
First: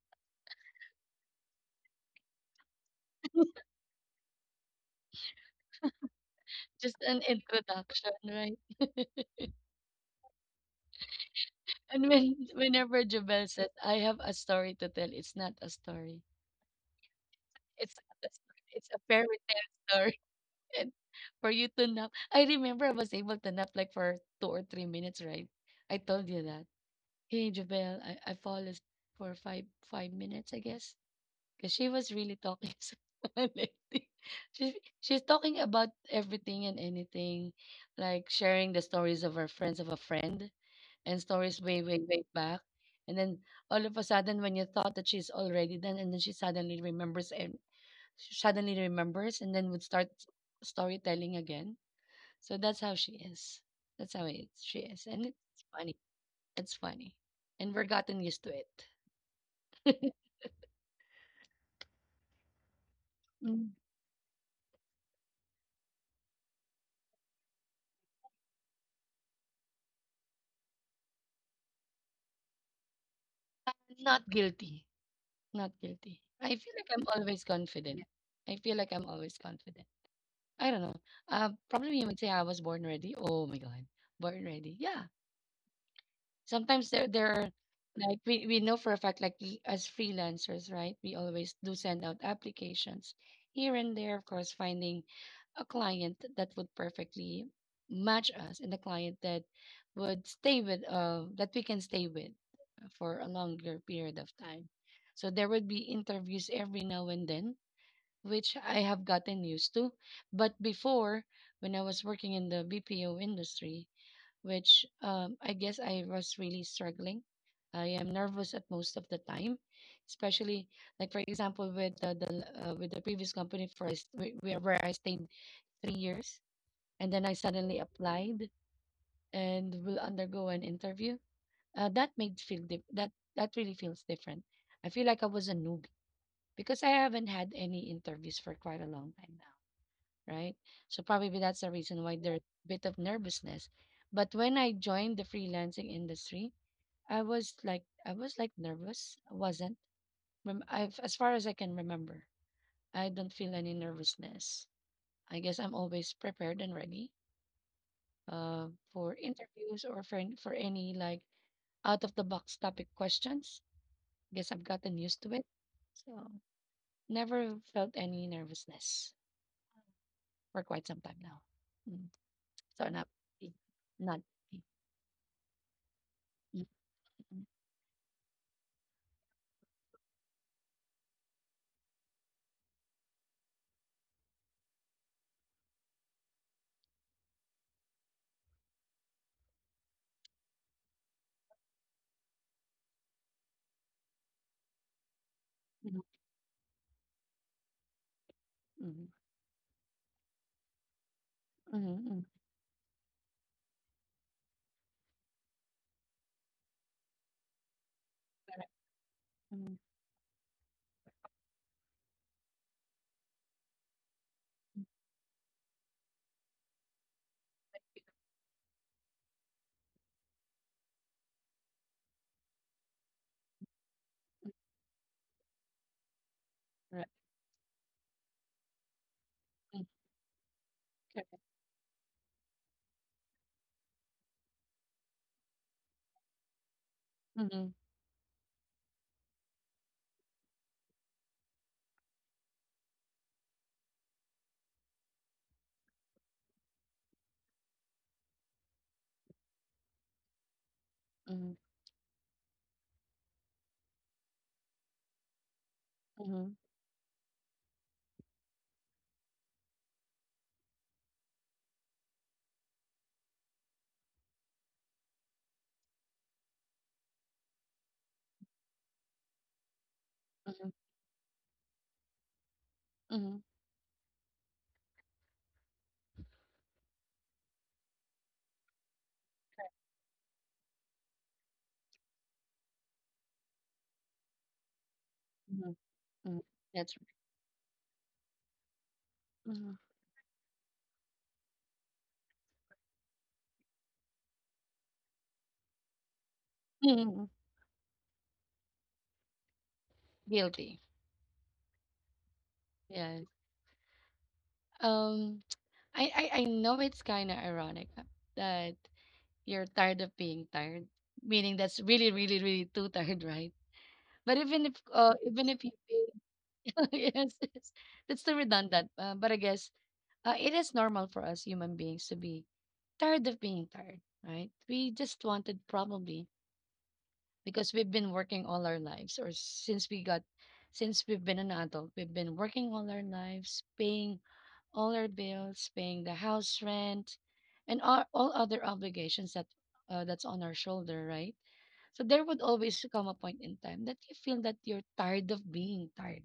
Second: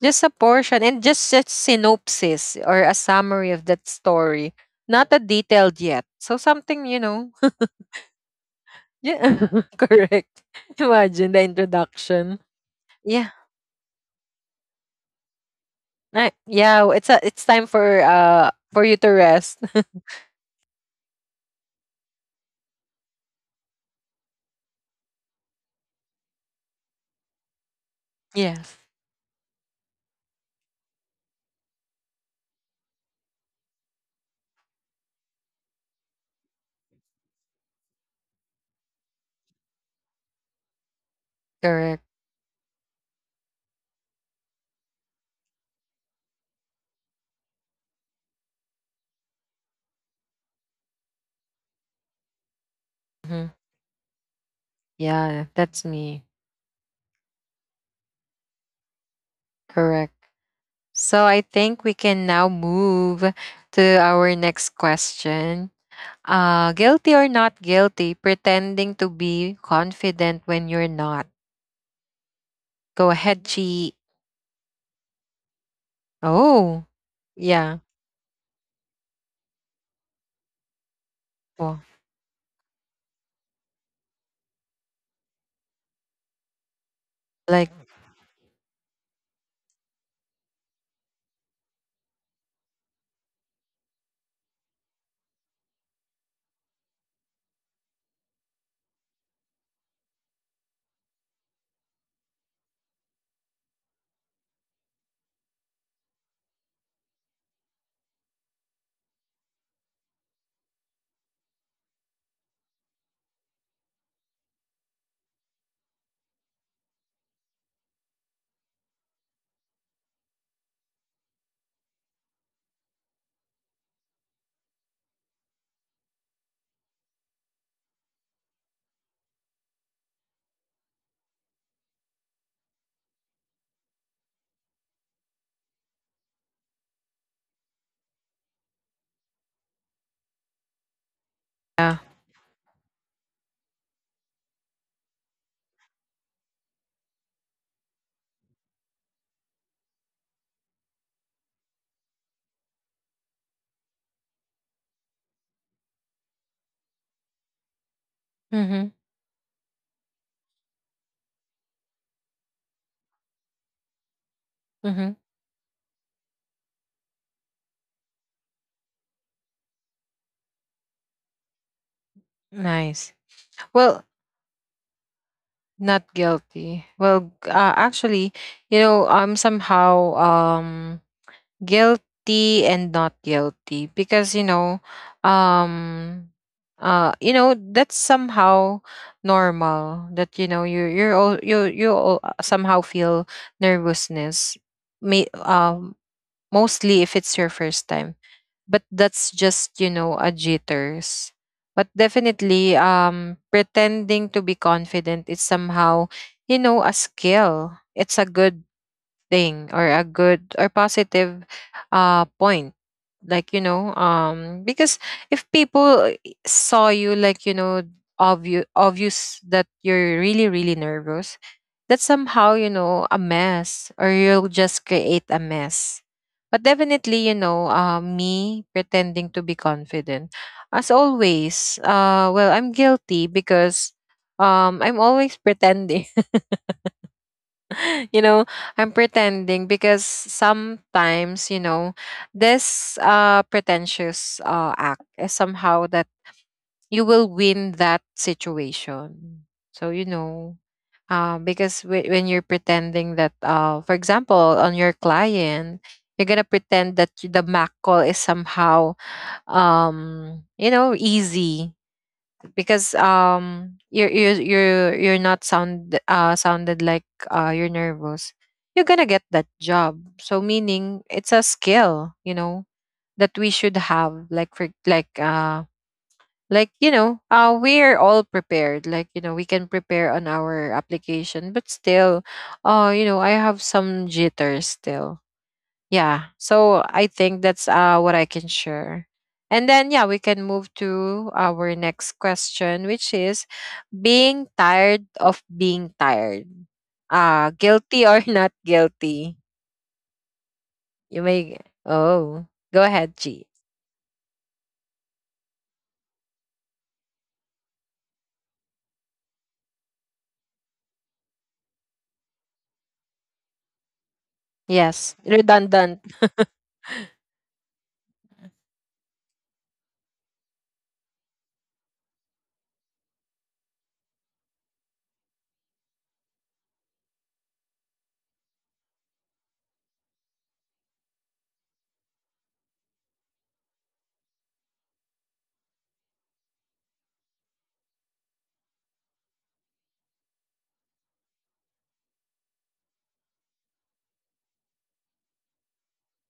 Just a portion, and just a synopsis or a summary of that story, not a detailed yet. So something, Just you an know, introduction, right? yeah, correct. Imagine the And introduction. when whenever Yeah, Jabel said, "I have a story to tell," it's not a story. I, yeah. It's a, it's time It's for not a uh story. for It's a you to fairy rest. tale story. And for you to nap, I remember I was able to nap like for two or three minutes, right? I told you that. Hey, Jabel, I I fall Yes, asleep for five five minutes, I guess, because she was really talking. So someone. She she's talking about everything and anything, like sharing the stories of her friends of a friend, and stories way, correct. way, way back. And then all of a sudden, when you thought that she's already done, and then she suddenly remembers, and she suddenly remembers, and then would start storytelling again. So that's how she Mhm. is. That's how it, she is, and Yeah, it's that's funny. me. It's funny, and we're gotten used to it. Correct. So I think we can now move to Mm. our next question. Uh, guilty or not guilty, pretending to be confident when you're not. Go ahead, Chi. Not guilty. Not guilty. I feel Oh, like I'm always yeah. confident. I feel like I'm always confident. I don't know. Uh, Well, Probably you would say I was born ready. Oh my god, born ready. Yeah, sometimes there there are, like, like, we, we know for a fact like we, as freelancers, right? We always do send out applications here and there, of course, finding a client that would perfectly match us and a client that would stay with uh that we can stay with for a longer period of time. So there would be interviews every now and then, which I have gotten used to. But before, when I was working in the B P O industry, which um, I guess I was really struggling. I am nervous at most of the time, especially like for example with the, the uh, with the previous company first where where I stayed three years, and then I suddenly applied and will undergo an interview. Uh, that made feel dif- that that really feels different. I feel like I was a newbie because I haven't had any interviews for quite a long time now, right? So probably that's the yeah. reason why there's a bit of nervousness. But when I joined the freelancing industry, I was like I was like nervous. I wasn't. Rem- I've, as far as I can remember, I don't feel any nervousness. I guess I'm always prepared and ready uh, Mm-hmm. for interviews or for an- for any like out of the box topic questions. Guess I've gotten Mm-hmm. used to it, so never felt any nervousness for quite some time now. Mm. So not, Nice. eh, Well, not. eh, not mm, guilty. Well, g- uh, actually, you know, I'm somehow, um guilty and not guilty because, you know, um uh you know, that's somehow normal that, you know, you you're all you you all uh, somehow feel nervousness, may um mm, mostly if it's your first time. But mm, that's just, you know, a jitters. mm, But mm, mm, definitely, um pretending to be confident is somehow, you know, a skill. It's a good mm, thing mm. or a good or positive uh point. Like, you know, um because if people eh, saw you like, you know, obvious, obvious that you're really, really nervous, that's somehow, you know, a mess, or you'll just create a mess. But Right. definitely, you know, uh, me pretending to be Mm. confident as Correct. always, uh well, I'm guilty, because um I'm always pretending. Mhm, You know, I'm pretending because sometimes, you know, this uh pretentious uh act is somehow that you will win that situation. So, you know, uh, mhm, because w- when you're pretending that uh for example, on your client, you're going to mhm, pretend that y- the Mac call is somehow um, you know, easy because um you're you're you're, you're not sound uh sounded like uh you're nervous. You're gonna get that job, so mhm, meaning it's a skill, you know, that we mhm. should have, like for like uh like you know uh we're all prepared, like, you know, we can prepare on our application, but still uh you know I have some jitters still. Mhm, Yeah, mm. so That's I right. think that's uh what I can share. And Mhm, then yeah, we can move to our next question, which is being tired of being tired. mhm. Ah, guilty or not guilty. Guilty. You may oh, go ahead, Yes. G. Um, I, I I know it's kind of ironic, uh, that you're tired of being tired, meaning that's really, really, really too tired, right? But even if uh Yes, even if you redundant. feel. Yes, yes, that's too redundant. Uh, but I guess uh, it is normal for us human beings to be tired of being tired, right? We just wanted probably because we've been working all our lives, or since we got since we've been an adult, we've been working all our lives, paying all our bills, paying the house rent, and all, all other obligations that uh, that's on our shoulder, right? So there would always come a point in time that you feel that you're tired of being tired.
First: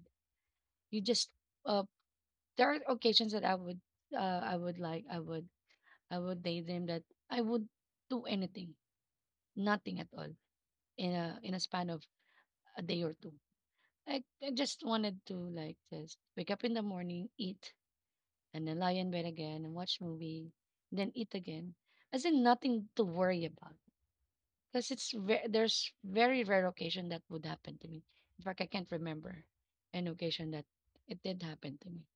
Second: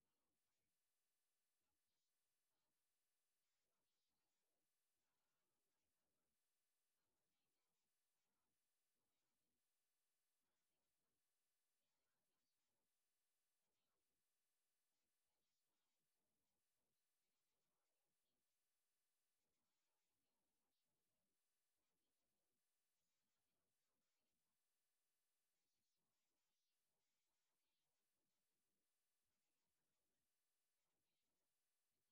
You just uh, there are occasions that i would uh, i would like i would i would daydream that I would do anything, nothing at all, in a in a span of a day or two. I, I just wanted to like just wake up in the morning, eat, and then lie in bed again and watch movie, then eat again. As in nothing to worry about. Because it's ve- there's very rare occasion that would happen to me. In fact, I can't remember an occasion that it did happen to me.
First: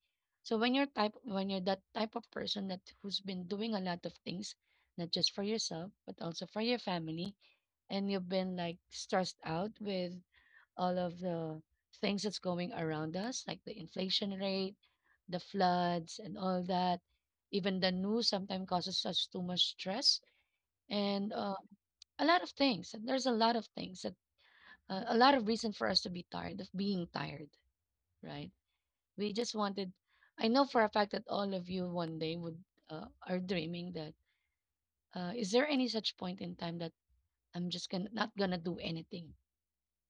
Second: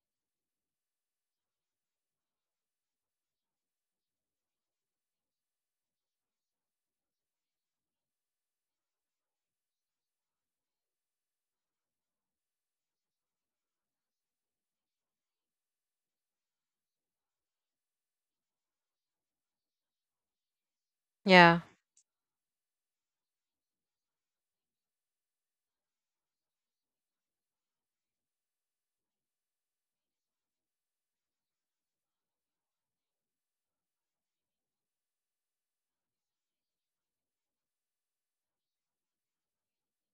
So when you're type when you're that type of person that who's been doing a lot of things, not just for yourself, but also for your family, and you've been like stressed out with all of the things that's going around us, like the inflation rate, the floods, and all that. Even the news sometimes causes us too much stress and uh, Yeah, a lot of things. And there's a lot of things that uh, a lot of reason for us to be tired of being tired, right? We just wanted. I know for a fact that all of you one day would uh, are dreaming that. Uh, is there any such point in time that I'm just gonna not gonna do anything,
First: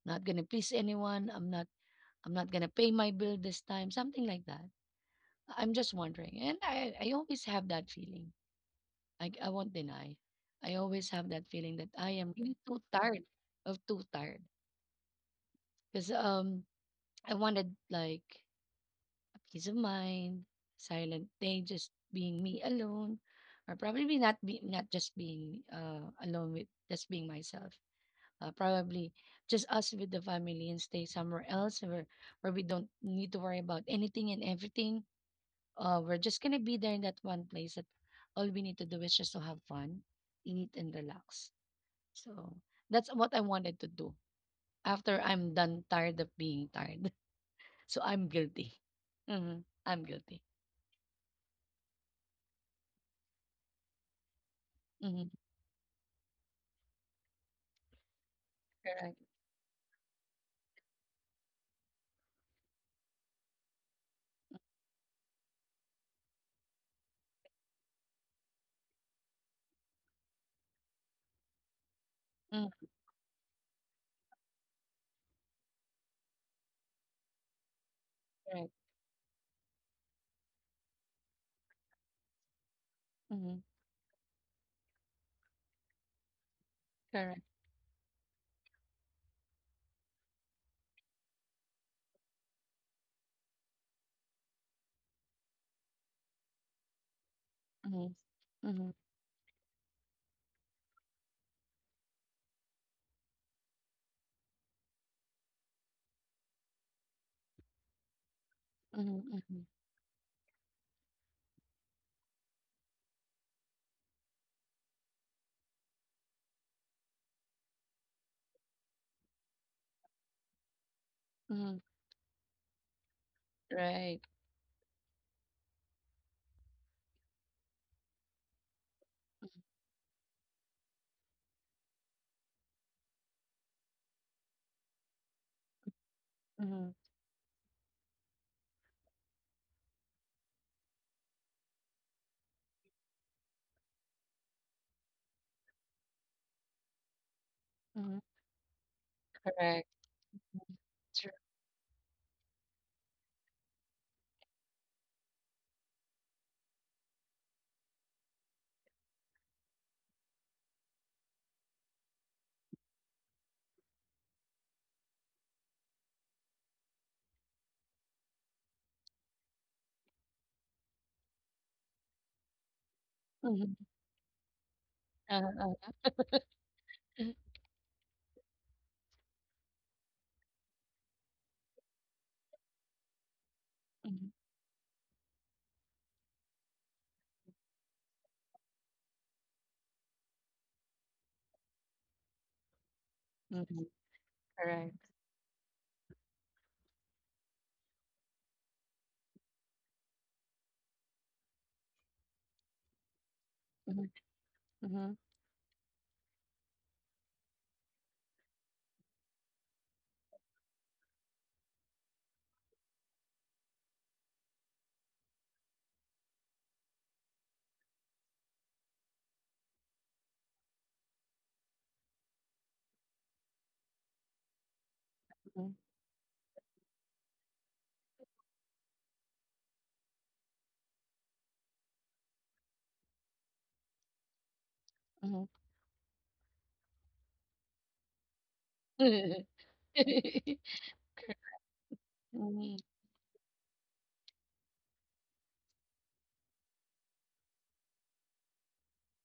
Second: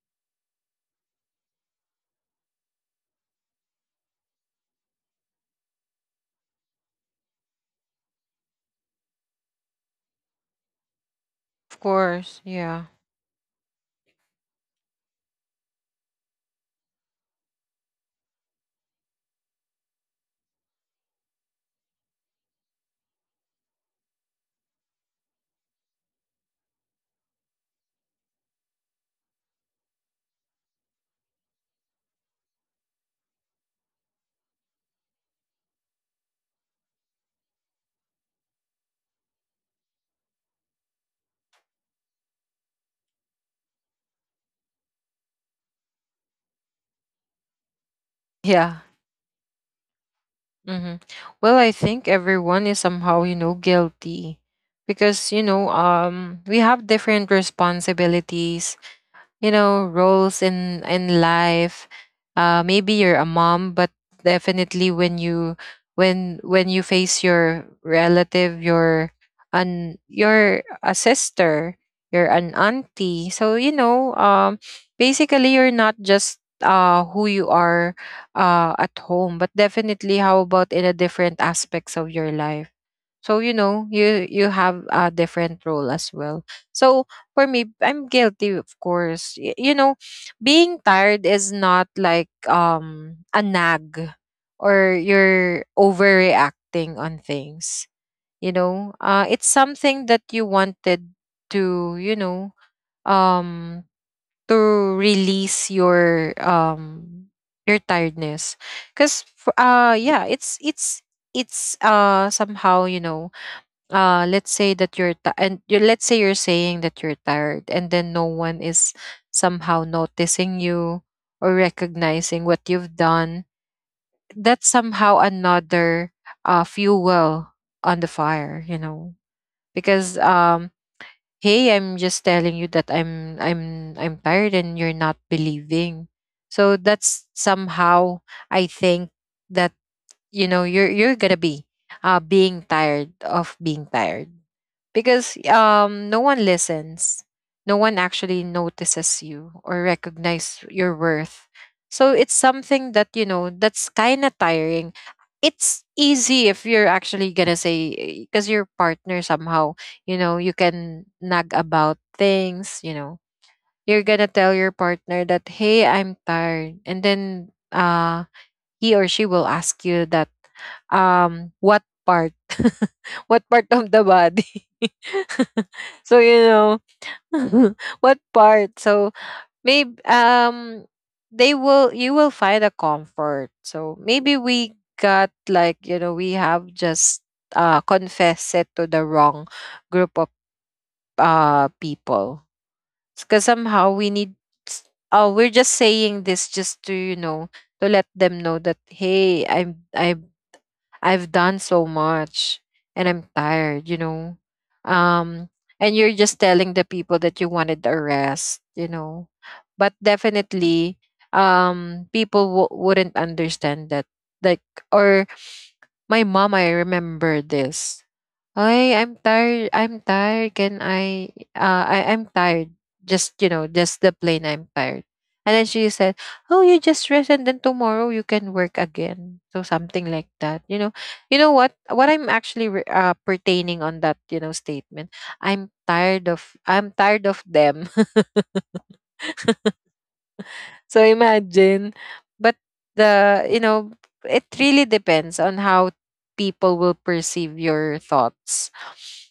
not gonna please anyone? I'm not I'm not gonna pay my bill this time, something like that. I'm just wondering, and I I always have that feeling. I I won't deny. I always have that feeling of that I am course. really too Yeah. tired of too tired because um I wanted like a peace of mind, silent day, just being me alone, or probably not be not just being uh alone with just being myself. Uh, probably just us with the family and stay somewhere else where where we don't need to worry about anything and everything. Uh, we're just gonna be there in that one place that all we need to do is just to have fun, eat and relax. So that's what I wanted to do after I'm done tired of being tired. So I'm guilty. Yeah. Mm-hmm. I'm guilty. Mm-hmm. Well, I think everyone is somehow, you know, guilty because, Mm-hmm. you know, um we have different responsibilities, Correct. you know, roles in in life. Uh maybe you're a mom, but definitely when you when when you face your relative, your an your a sister, you're an Mm. auntie, so you know, um basically you're not just uh who you are Correct. uh at home, but definitely how about in a different aspects of your life. So Mm-hmm. you know, you you have a different role as well. So Correct. for me, I'm guilty, of course. Y- you know, being tired is not like um a nag or you're overreacting on things. Mm-hmm. You Mm-hmm. know, uh, it's something that you wanted to, you know, um, to release your um your tiredness, Mm-hmm. because Mm-hmm. uh yeah, it's it's it's uh somehow, you know, uh let's say that you're ti and you, let's say you're saying that you're tired, and then no one is somehow noticing you or Mm-hmm. recognizing what you've done. Right. That's somehow another uh fuel on the fire, you know, because um hey, I'm just telling you that i'm i'm i'm tired and you're not believing. So Mm-hmm. that's somehow, I think, that you know you're you're gonna be uh being tired of being tired because um no one listens, no one Mm-hmm. actually notices you Correct. or recognize your True. worth. So it's something that, you know, that's kind of tiring. It's easy if you're actually gonna say because your partner somehow, you know, you can nag about things, you know. You're gonna tell your partner that hey, I'm tired, and then uh he or she will ask you that um what part what part Mm-hmm. of the body Uh, uh, so you know, what part. So maybe um they will, you will find a comfort. So mm-hmm. maybe we got, like, you know, we have just uh confessed it to the wrong group of uh people because Mm-hmm. somehow we need s- Correct. uh we're just saying this just to, you know, to let them know that hey, i'm i I've done so much and I'm tired, Mm-hmm. you know. Mm-hmm. Um, and you're just telling the people that you wanted a rest, you know. But definitely um people w- wouldn't understand that, like, or my mom, I remember this. Ay, I'm tired. I'm tired. Can I? Uh, I I'm tired. Just you know, just the plain, I'm tired. And then she said, "Oh, you just rest, and then tomorrow you can work again." So something like that. You know, you know what? What I'm actually re- uh, pertaining on that, you know, statement. Mm-hmm. I'm tired of. I'm tired of them. So Correct. imagine, but Mm-hmm. the, you know, it really depends on how people will perceive your thoughts.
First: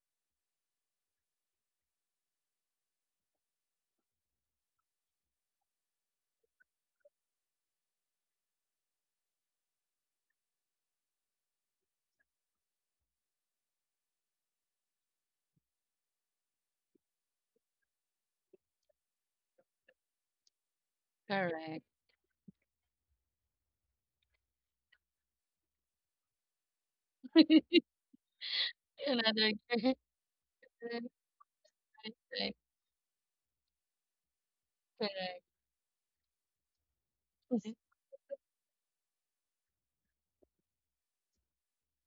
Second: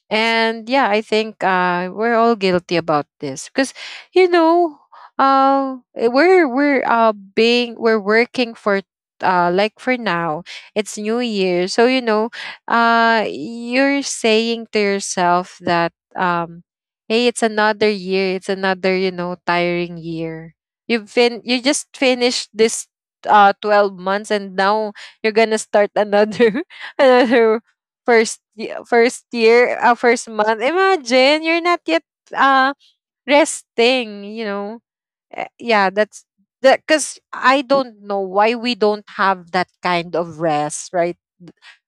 And yeah, I think uh we're all guilty about this because you know, uh we're we're uh being we're working for uh like for now it's new year, so you know, uh you're saying to yourself that um hey, it's another year, it's another, you know, tiring year. You've fin you Correct. just finished this uh twelve months, and now you're gonna start another another first ye- first Another year, correct, uh, first month. correct, Imagine you're not yet correct. uh resting, you know. Eh, yeah, that's that, because I don't know why we don't have that kind of rest, right?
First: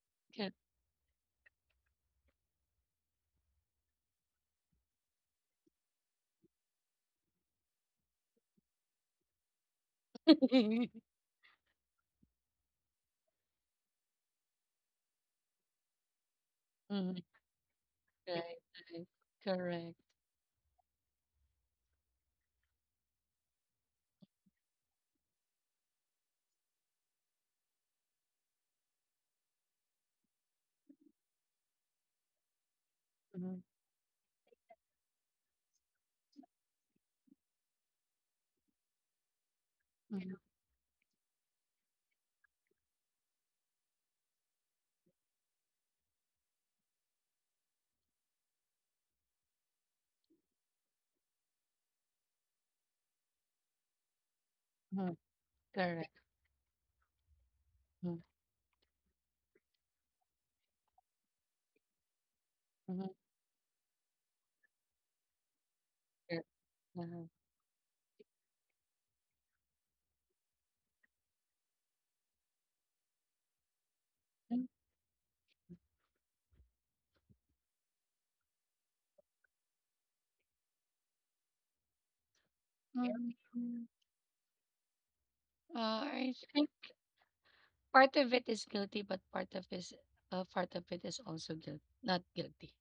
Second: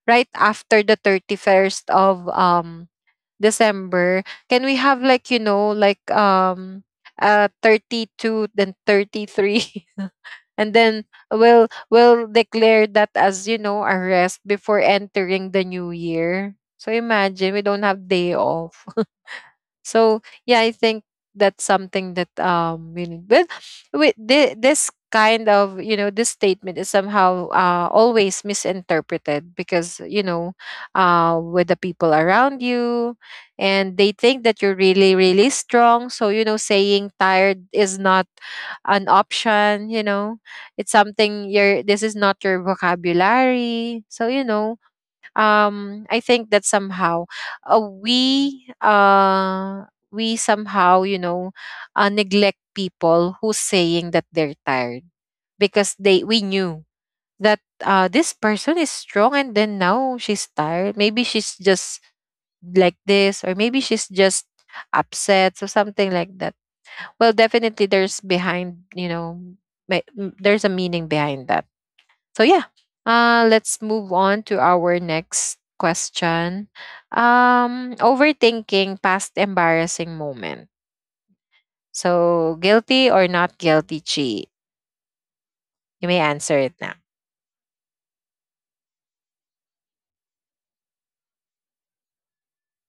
Right Correct. after the thirty-first of um December, can we have like, you know, like um uh thirty-two then thirty-three and then we'll we'll declare that as, you know, a rest before entering the new year. So Mhm. imagine we don't have day Right, off. right. Correct. So yeah, I think that's something that um we need. But with thi- this kind of, you know, this statement is somehow uh, always misinterpreted because, you know, uh, with the people around you, Mhm, and they think that you're really really strong. So you know, saying tired is not an option, you know. mhm, It's something your, this is not your vocabulary. So you know, um I think that somehow uh, we uh we somehow, you know, uh, neglect people who's saying that they're tired mhm. because Correct. they we knew that uh Mhm, this person is strong, and then now she's tired. Maybe she's just like mhm, this, or maybe she's just upset or something like correct. that. Uh-huh. Well definitely there's behind, you know, may- m- there's a meaning behind that. So yeah, uh, let's move on to Mm, our next question. Um, overthinking past embarrassing moment. So guilty mm, or not mm. guilty, Chi? Uh, You may I answer think it now. part of it is guilty, but part of is uh, part of it is also guilt, not guilty.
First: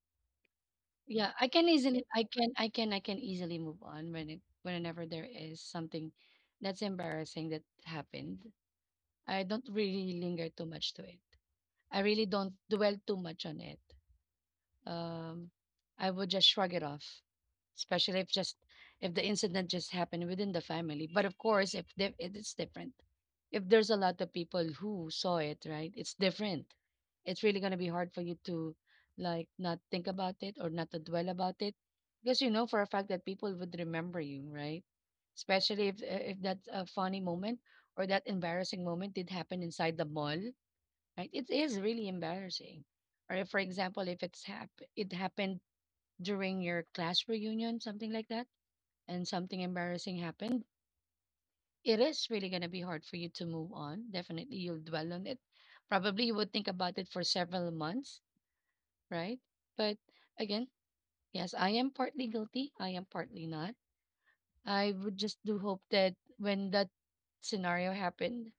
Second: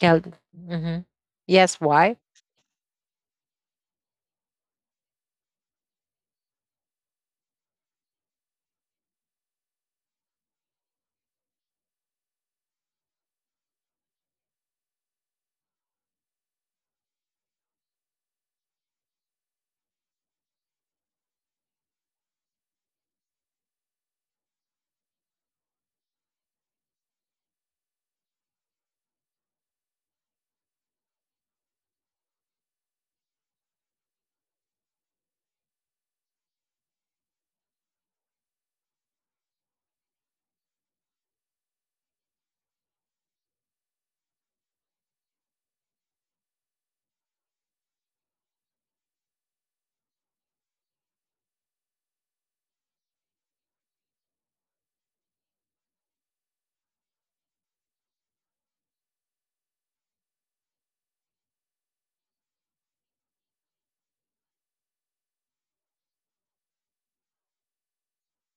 Guilty. Hmm. Yeah, I can Yes. easily, Why? I can, I can, I can easily move on when it, whenever there is something that's embarrassing that happened. I don't really linger too much to it. I really don't dwell too much on it. Um, I would just shrug it off, especially if just if the incident just happened within the family. But of course, if they, it is different, if there's a lot of people who saw it, right? It's different. It's really gonna be hard for you to like not think about it or not to dwell about it, because you know for a fact that people would remember you, right? Especially if if that uh, funny moment or that embarrassing moment did happen inside the mall, right? It is really embarrassing. Or if, for example, if it's hap it happened during your class reunion, something like that, and something embarrassing happened, it is really gonna be hard for you to move on. Definitely, you'll dwell on it. Probably you would think about it for several months, right? But again, yes, I am partly guilty. I am partly not. I would just do hope that when that scenario happened,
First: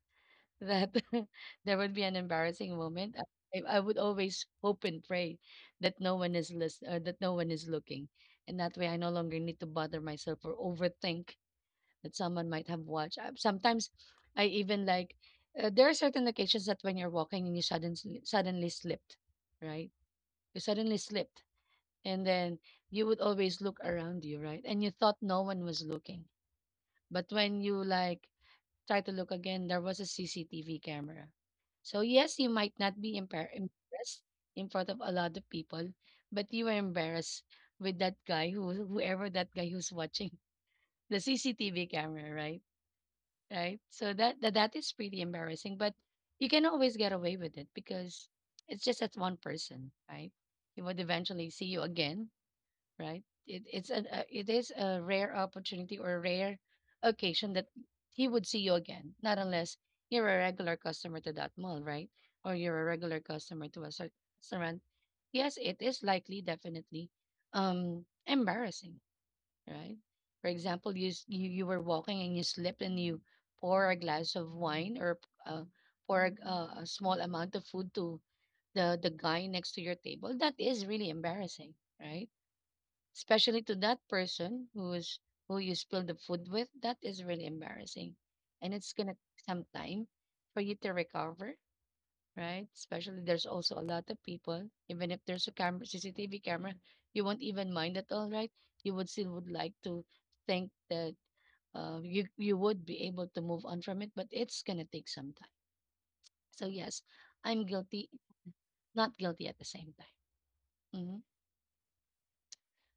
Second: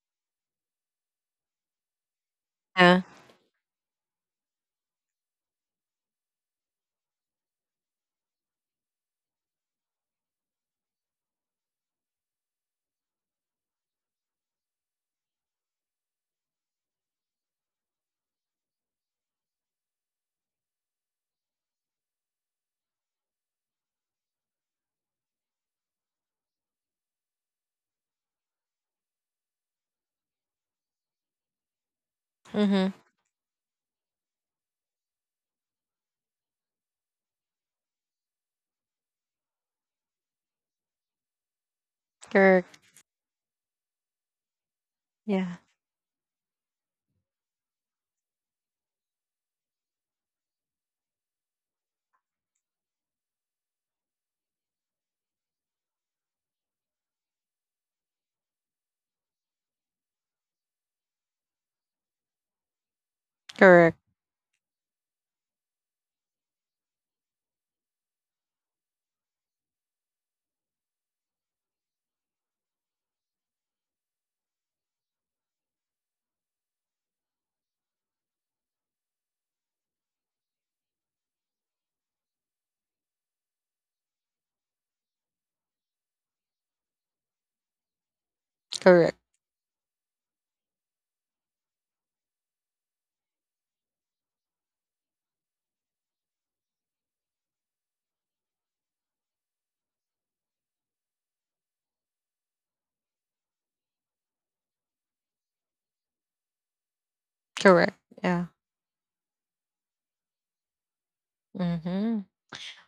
that there would be an embarrassing Yeah. moment. I, I would always hope and pray that no one is listen, uh, that no one is looking, and that way I no longer need to bother myself or overthink that someone might have watched. I, sometimes I even like uh, there are certain occasions that when you're walking and you suddenly suddenly slipped, right? You suddenly slipped, and then you would always look around you, right? And you thought no one was looking, but when you like try to look again, there was a C C T V camera. So, yes, you might Mm-hmm. not be embar- embarrassed in front of a lot of people, but you were embarrassed with that guy who, whoever that guy who's watching the C C T V camera, right? Correct. Right. So that, that that is pretty Yeah. embarrassing, but you can always get away with it because it's just that one person, right? He would eventually see you again, right? It, it's an uh, it is a rare opportunity or a rare occasion that he would see you again, not unless you're a regular customer to that mall, right? Or you're a regular customer to a Correct. certain restaurant. Yes, it is likely, definitely, um, embarrassing, right? For example, you s- you you were walking and you slip and you pour a glass of wine or uh, pour a, g- uh, a small amount of food to the the guy next to your table. That is really embarrassing, right? Especially to that person who is who you spilled the food with. That is really embarrassing, and it's gonna Correct. take some time for you to recover, right? Especially there's also a lot of people. Even if there's a camera, C C T V camera, you won't even mind at all, right? You would still would like to think that uh, you you would be able to move on from it, but it's gonna take some time. So yes, I'm guilty, Correct. Yeah. not guilty at the same time. Mm-hmm. Mm-hmm.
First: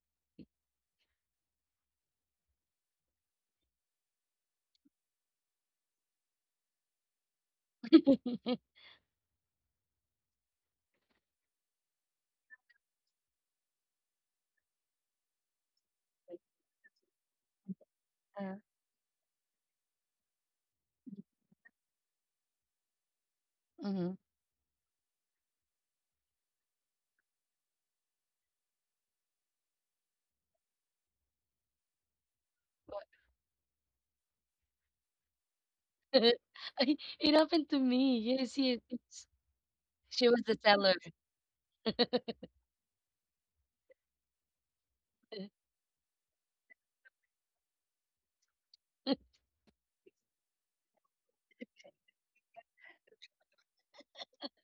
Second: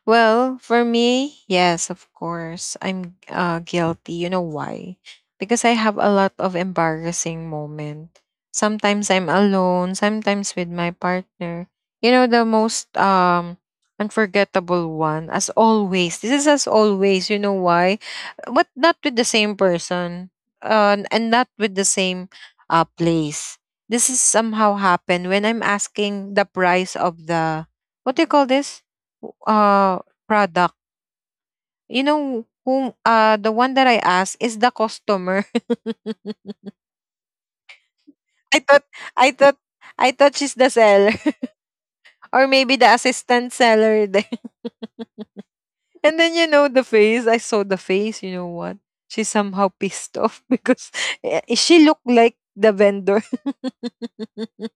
Well, for me, yes, of course. I'm uh, guilty. You know why? Because I have a lot of embarrassing moment. Sometimes I'm alone, sometimes with my partner. You know, the most um unforgettable one, as always. This is as always, you know why? Uh, But not with the same person. Uh, and not with the same uh place. This is mm-hmm. somehow happened when I'm asking the price of the what do you call this? Uh, product. You know whom uh the one that I asked is the customer. I It happened to me. I Yes, thought yes, I it's thought I thought she was she's the the teller. seller or maybe the assistant seller then. And then you know the face, I saw the face, you know what? She's somehow pissed off because eh, she looked like the vendor.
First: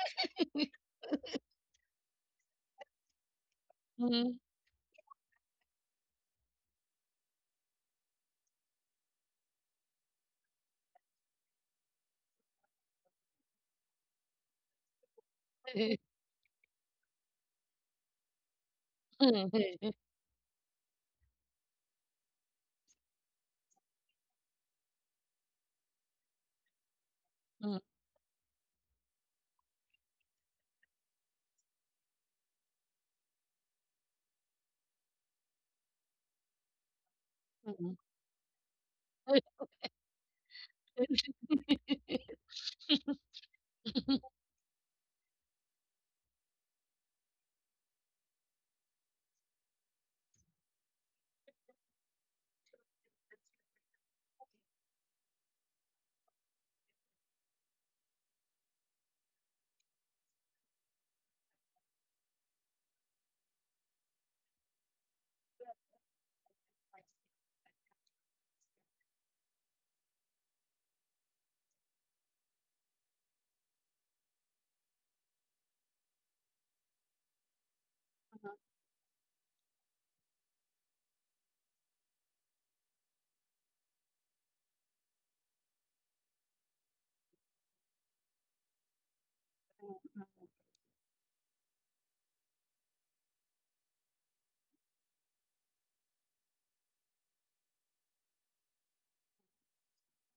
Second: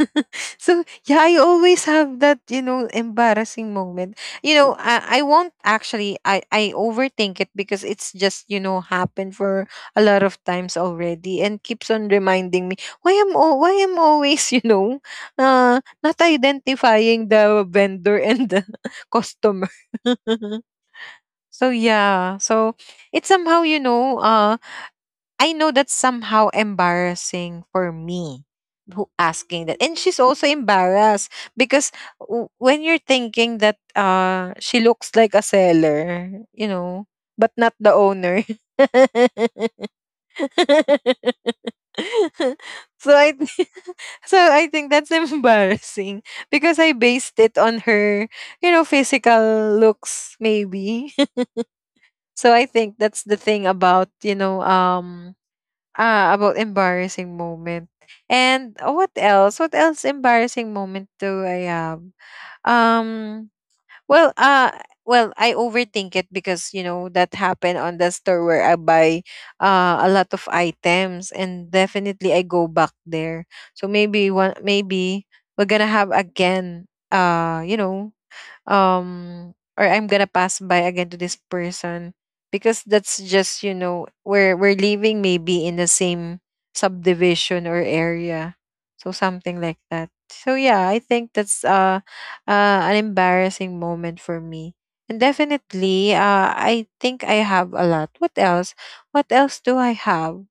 So yeah, I always have that, you know, embarrassing moment. Mhm. You know, I, I won't actually I, I overthink it because it's just, you know, happened for a lot of times already and keeps on reminding me why am oh why am always, you know, uh not identifying the vendor and the customer. Mhm. So yeah. So it's somehow, you know, uh I know that's somehow embarrassing for me who asking that. And she's also embarrassed because w- when you're thinking that uh she looks like a seller, you know, but not the Mhm. owner. So I so Uh, I think that's embarrassing because I based it on her, you know, physical looks maybe. So I think that's the thing about, you know, um ah, about embarrassing moment. And uh, what else? What else embarrassing moment do I have? Um well uh well I overthink it because you know that happened on the store where I buy uh a lot of items, and definitely I go back there. So maybe one maybe we're gonna have again uh you know um or I'm gonna pass by again to this person because that's just, you know, we're we're living maybe in the same subdivision or area so something like that. So yeah, I think that's uh, uh an embarrassing moment for me. And definitely uh I think I have a lot. What else, what else do I have?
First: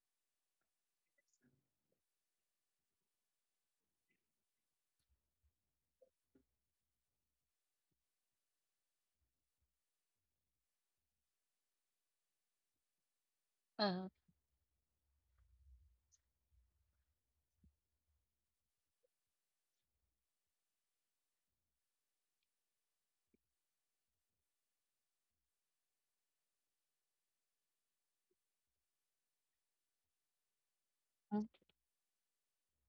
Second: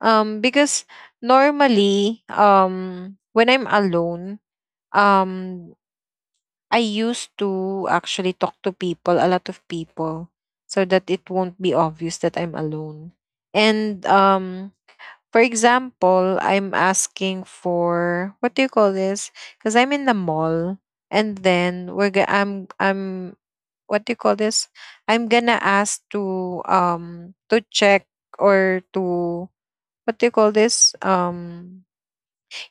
um because normally um when I'm alone, um I used to actually talk to people, a lot of people, so that it won't be obvious that I'm alone. And um, for example, I'm asking for what do you call this? Because I'm in the mall, and then we're go- I'm I'm what do you call this? I'm gonna ask to um to check or to what do you call this? Mm. Um,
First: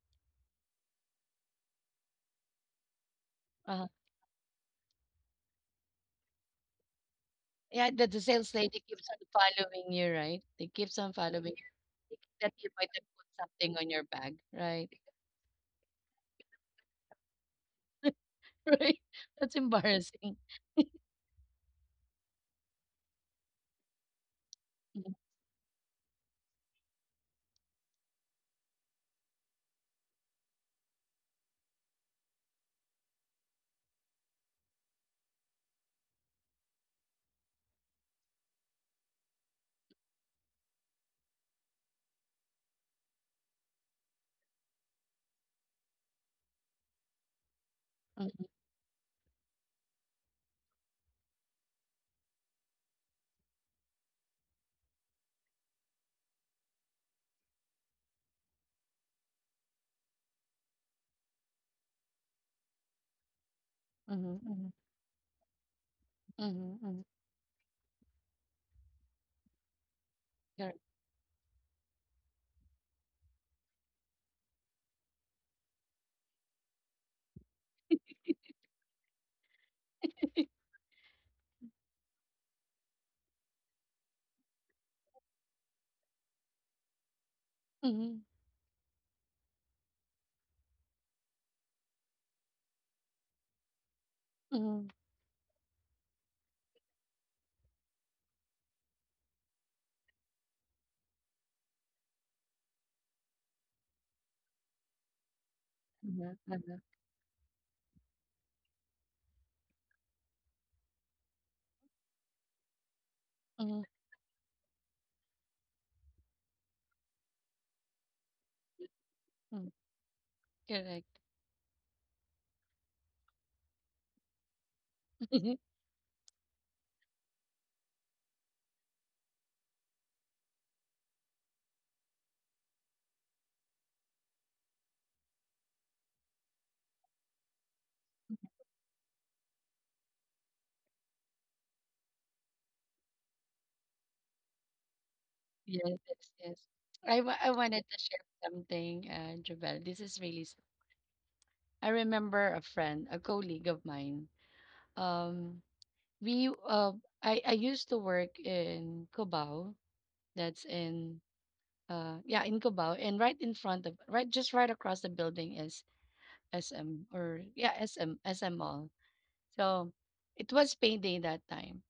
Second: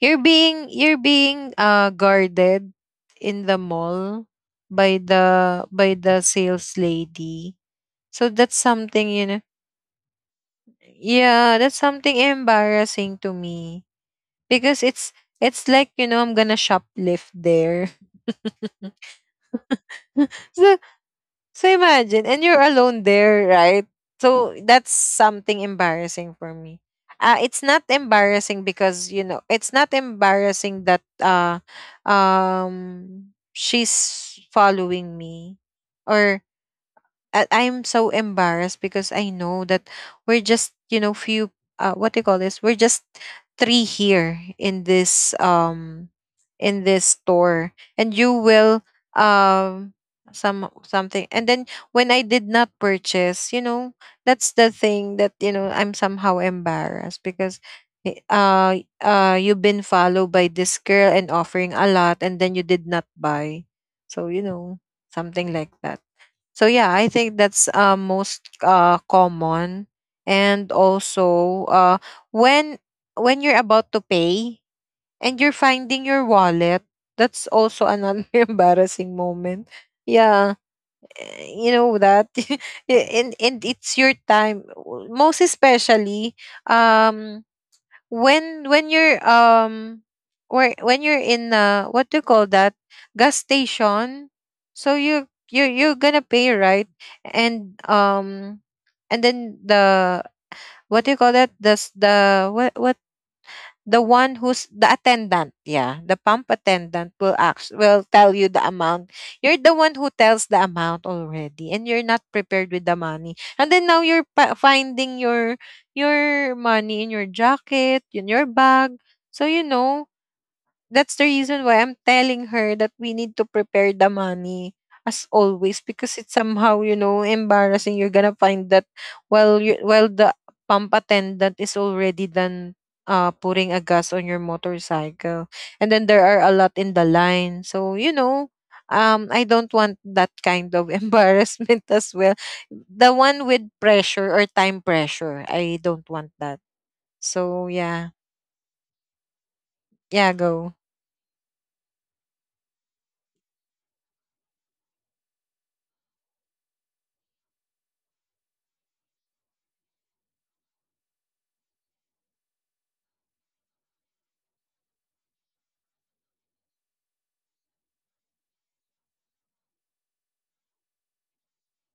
You're being, you're being uh guarded in the uh mall by the by the sales lady. Yeah, that the So that's sales lady something, keeps you on know. following you, right? They keeps on following Yeah, you, that's something thinking that you might have embarrassing to put something me on your bag, because right? it's it's like, you know, I'm gonna shoplift there. Right? That's embarrassing. So, so imagine, and you're alone there, right? So that's Mhm, something embarrassing for me. Uh, it's not embarrassing because you know it's not embarrassing that uh um she's following me, or I- I'm so embarrassed because I know that we're just, you know, few, uh what do you call this, we're just three here in this um in this store, and you mhm, will um some something, and then when I did not purchase, you know, that's the thing that you know I'm somehow embarrassed because eh, uh uh you've been followed by this girl and offering a lot and then you did not buy. So you mhm, know, mhm, something like that. So mhm, yeah, mhm. I think that's uh most uh common. And Correct. also uh when when you're about to pay and you're finding your wallet. That's also another embarrassing moment. Yeah, eh, you know that. Y- and and it's your time, w- most especially um Mhm, when when you're um where when you're in uh what do you call that, gas station, mhm, so you you you're gonna pay, right, and um and then the what do you call that, the s- the what what the one who's the attendant, yeah, the pump mhm, mhm, attendant will ask, will tell you the amount. You're the one who tells the amount already, and you're not prepared with the money. And then mhm, now you're pa- finding your your money in your jacket, in your bag. So you mhm. know, that's the Correct. reason why I'm telling her that we need to prepare the money as always because it's somehow you know embarrassing. You're gonna find that while you, while the pump attendant is already done uh putting a gas on your motorcycle, and then there are a lot in the line. So you know. Um, I don't want that kind of embarrassment as well. The one with pressure or time pressure, I Yes, don't want yes, yes. that. I, wa- I So wanted to yeah, share something, uh, Jabel. This is yeah, really, s- go. I remember a friend, a colleague of mine. Um, we, uh, I, I used to work in Cubao. That's in, uh, yeah, in Cubao. And right in front of, right, just right across the building is S M or, yeah, SM, S M Mall. So it was payday that time.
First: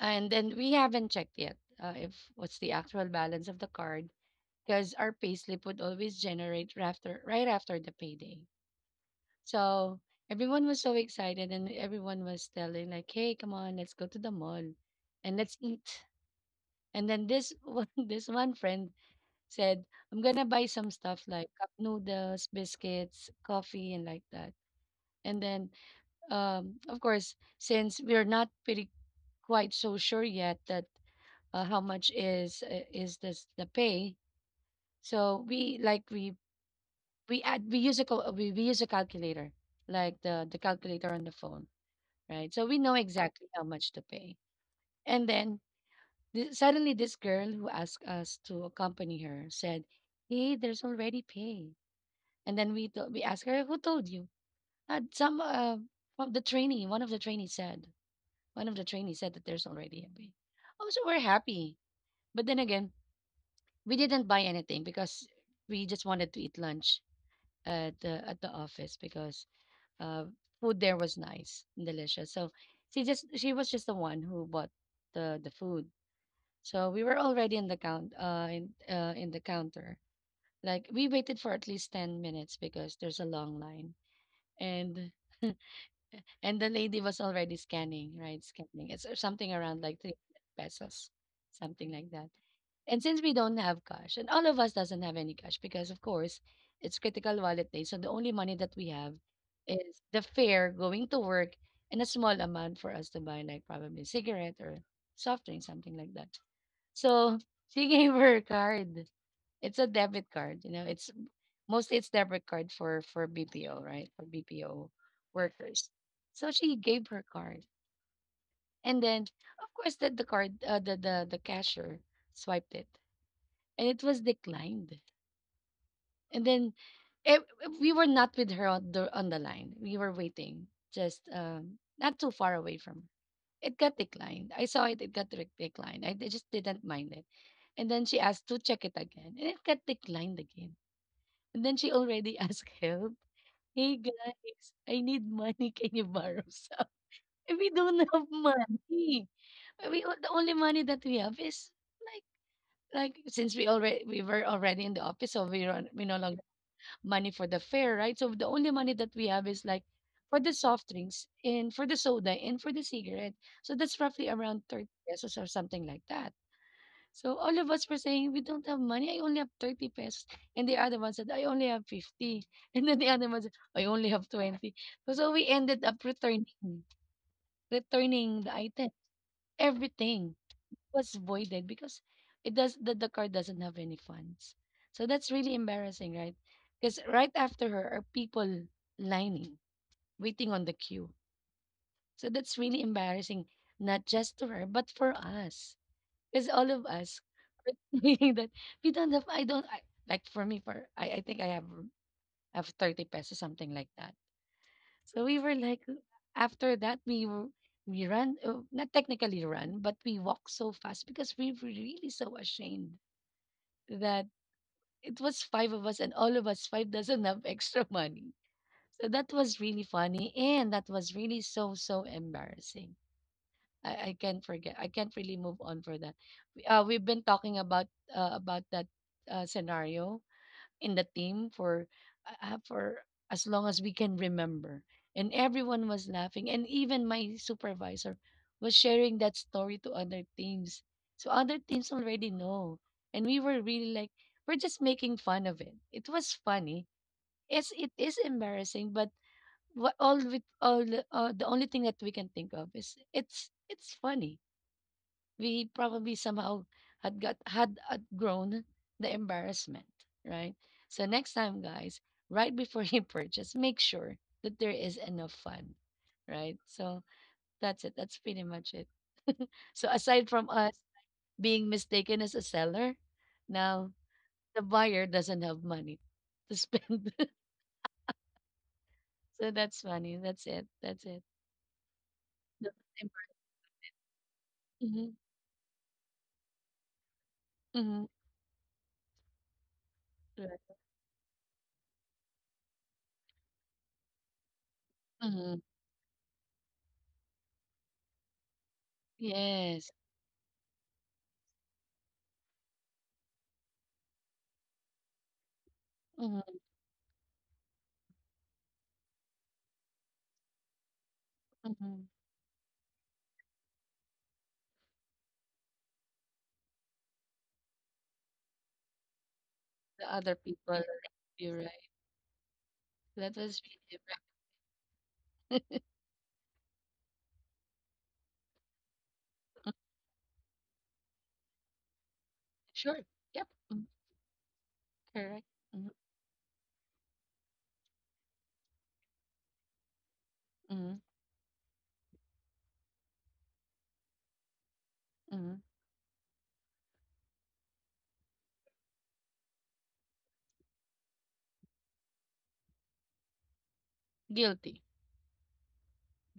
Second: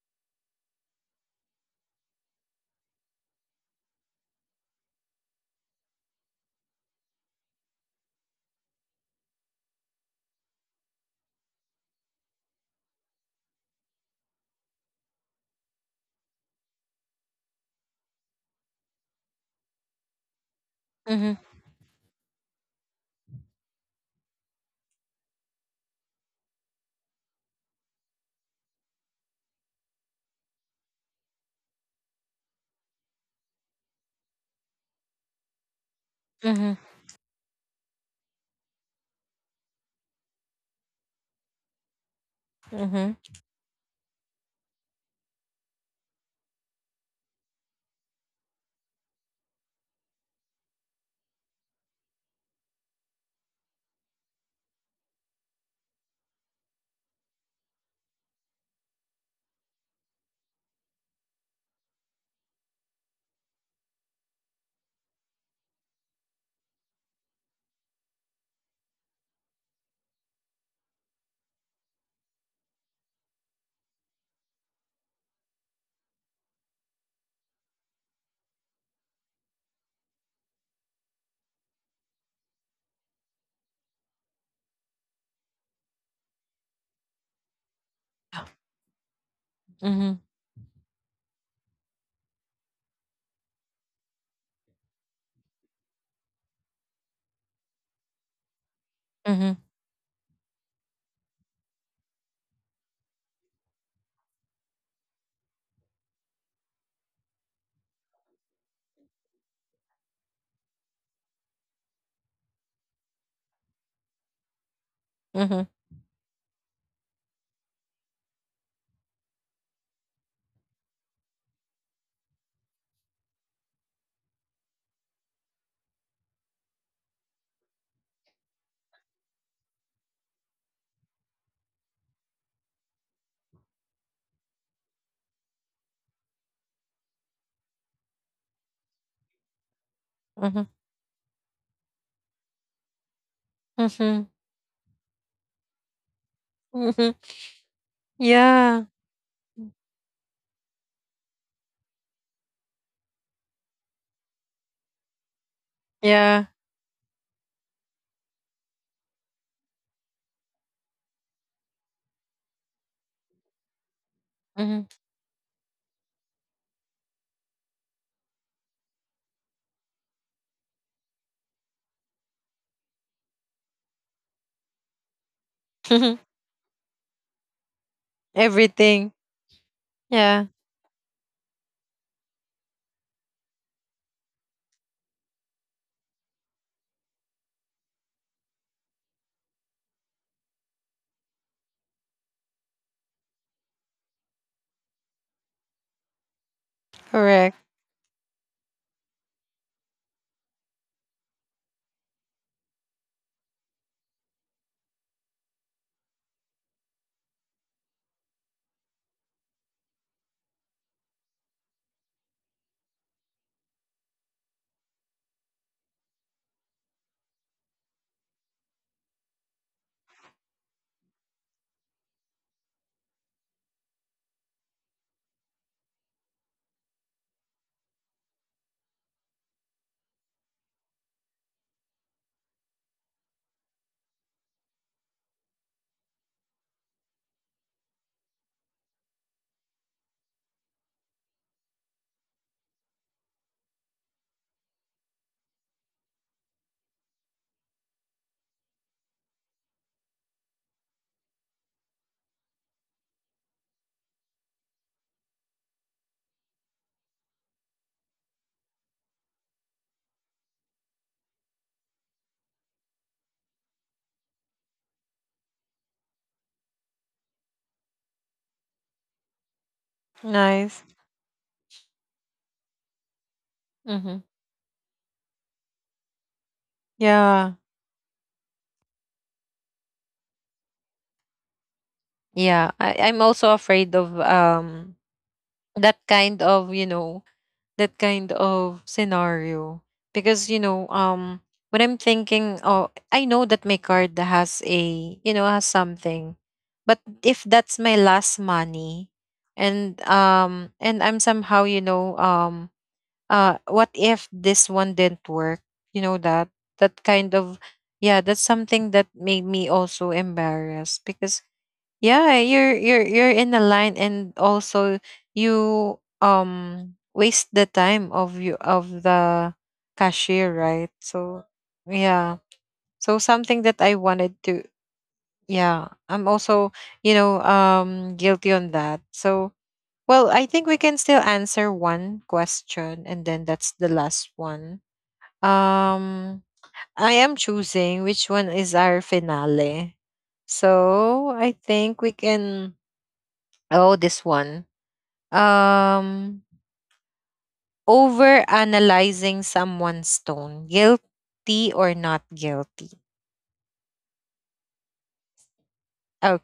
And then we haven't checked yet, uh, if what's the actual balance of the card, because our payslip would always generate after right after the payday. So everyone was so excited and everyone was telling like, "Hey, come on, let's go to the mall and let's eat." And then this one, this one friend said, "I'm gonna buy some stuff Mm-hmm. like cup noodles, biscuits, coffee, and like that." And then, um, of course, since we're not pretty quite so sure yet that uh, how much is uh, is this the pay, so we like we Mm-hmm. we add we use a cal- uh, we, we use a calculator, like the the calculator on the phone, right? So we know Mm-hmm. exactly how much to pay. And then th- suddenly this girl who asked us to accompany her said, "Hey, there's already pay." And then we th- we asked her, "Who told you?" uh, some uh, of the trainee one of the trainees said, one of the trainees said that there's already a pay. Oh, so we're happy, but then again, we didn't buy anything because we just wanted to eat lunch at the at the office, because uh, food there was nice and delicious. So she just she was just the one who bought the the food. So we were already in the count uh in uh in the counter. Like we waited for at least ten minutes because there's a long line. And and the lady was already scanning, right? Scanning. It's uh, something around like Mhm. three pesos, something like that. And since we don't have cash, and all of us doesn't have any cash because of course it's critical wallet day. So the only money that we have Mhm. is the fare going to work and a small amount for us to buy like probably cigarette or soft drink, something like that. So she gave her a card. It's a debit card, you know, it's mostly, it's debit card for for B P O, right? For B P O Mhm. workers. So she gave her card. And then of course that the card, uh, the, the the cashier swiped it, and it was declined. And then eh, we were not with her on the on the line. We were waiting just um, not too far away from her. It got declined. I saw it. It got re- declined. I, I just didn't mind it. And then she asked to check it again, and it got declined Mhm. again. And then she already asked help. "Hey Mhm. guys, I need money. Can you borrow some?" Mhm. We don't have Yeah. money. Uh, We o- the only money that we have is, like, like since we already we were already in the office, so we are, we no Yeah. longer money for the fare, right? So the only money that we have is like for the soft drinks and for the soda and for the cigarette. So that's roughly around Mhm. thirty pesos or something like that. So all of us were saying, we don't have money. I only have thirty pesos. And the other one said, I only have fifty. And then the other one said, I only have twenty. So we ended up returning, returning the item, Everything. everything Yeah. was voided because it does the, the car doesn't have any funds. So that's really embarrassing, right? Because right after her are people lining, waiting on the queue. So that's really embarrassing, not just to her, but for us. Because all of us Correct. are thinking that, we don't have, I don't, I, like for me for I, I think I have have thirty pesos, something like that. So we were like, after that, we were we ran, uh, not technically run but we walked so fast because we were really so ashamed that it was five of us and all of us five doesn't have extra money. So that was really funny and that was really so so embarrassing. I, I can't forget. I can't really move on for that. We- Uh, we've been talking about, uh, about that uh, scenario in the team for, uh, uh, for as long as we can remember, and everyone was laughing, and even my supervisor was sharing that story to other teams, so other teams already know. And we were really like, we're just making fun of it. It was funny. It's it is embarrassing, but what all with all the- uh, the only thing that we can think of is it's it's funny. We probably somehow had got had outgrown the embarrassment, right? So next time, guys, right before you purchase, make sure that there is enough fun, right? So that's it. That's pretty much it. So aside from us Nice. being mistaken as a seller, now Mhm. the buyer doesn't have money to spend. Yeah. So that's funny. That's it. That's it. Yeah. I, I'm also afraid of um Mm-hmm, that kind of, you know, that mm-hmm, kind of scenario because you know right. um when I'm thinking, oh, I know that my card has a, you know, has Mm-hmm. something, but if that's my last money and Yes. um and I'm somehow you know um uh what if this one didn't work, you know, that, Mm-hmm, that kind of, yeah, that's something that made me also embarrassed because mm-hmm. yeah, you're you're you're in the line, and also you um waste the time of you, of the The other cashier, people, right? So you're right. yeah, so That was something that I really ra-. wanted to, yeah, I'm also you know um guilty on that. So Mm, well, I think we can still answer one sure. question and Yep. then that's Mm, the last one. correct. Mm, um I am choosing which one is our finale. mm, So I think we can, oh, this one. mm. um over analyzing someone's tone, guilty or not guilty. Guilty.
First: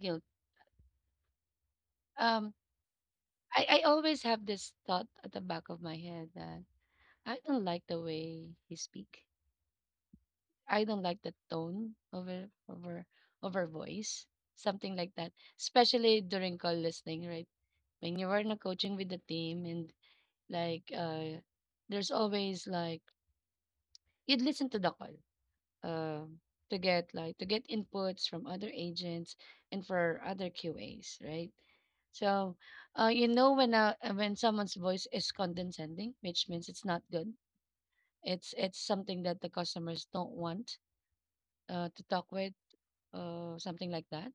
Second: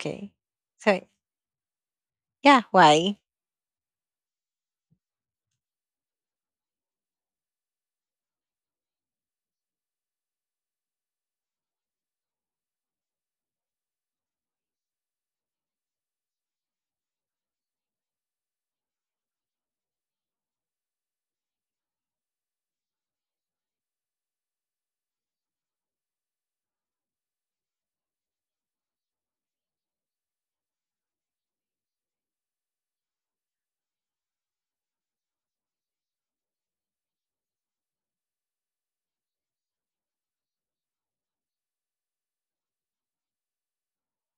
Guilt. so Um, yeah, why? I, I always have this thought at the back of my head that I don't like the way he speak. I don't like the tone of her, of her, of her voice. Something like that. Especially during call listening, right? When you were in a coaching with the team and like uh there's always like you'd listen to the call. um, to get like to get inputs from other agents and for other Q As, right? So, uh, you know when uh, uh, when someone's voice is condescending, which means it's not good. It's it's something that the customers don't want uh, to talk with, uh, something like that.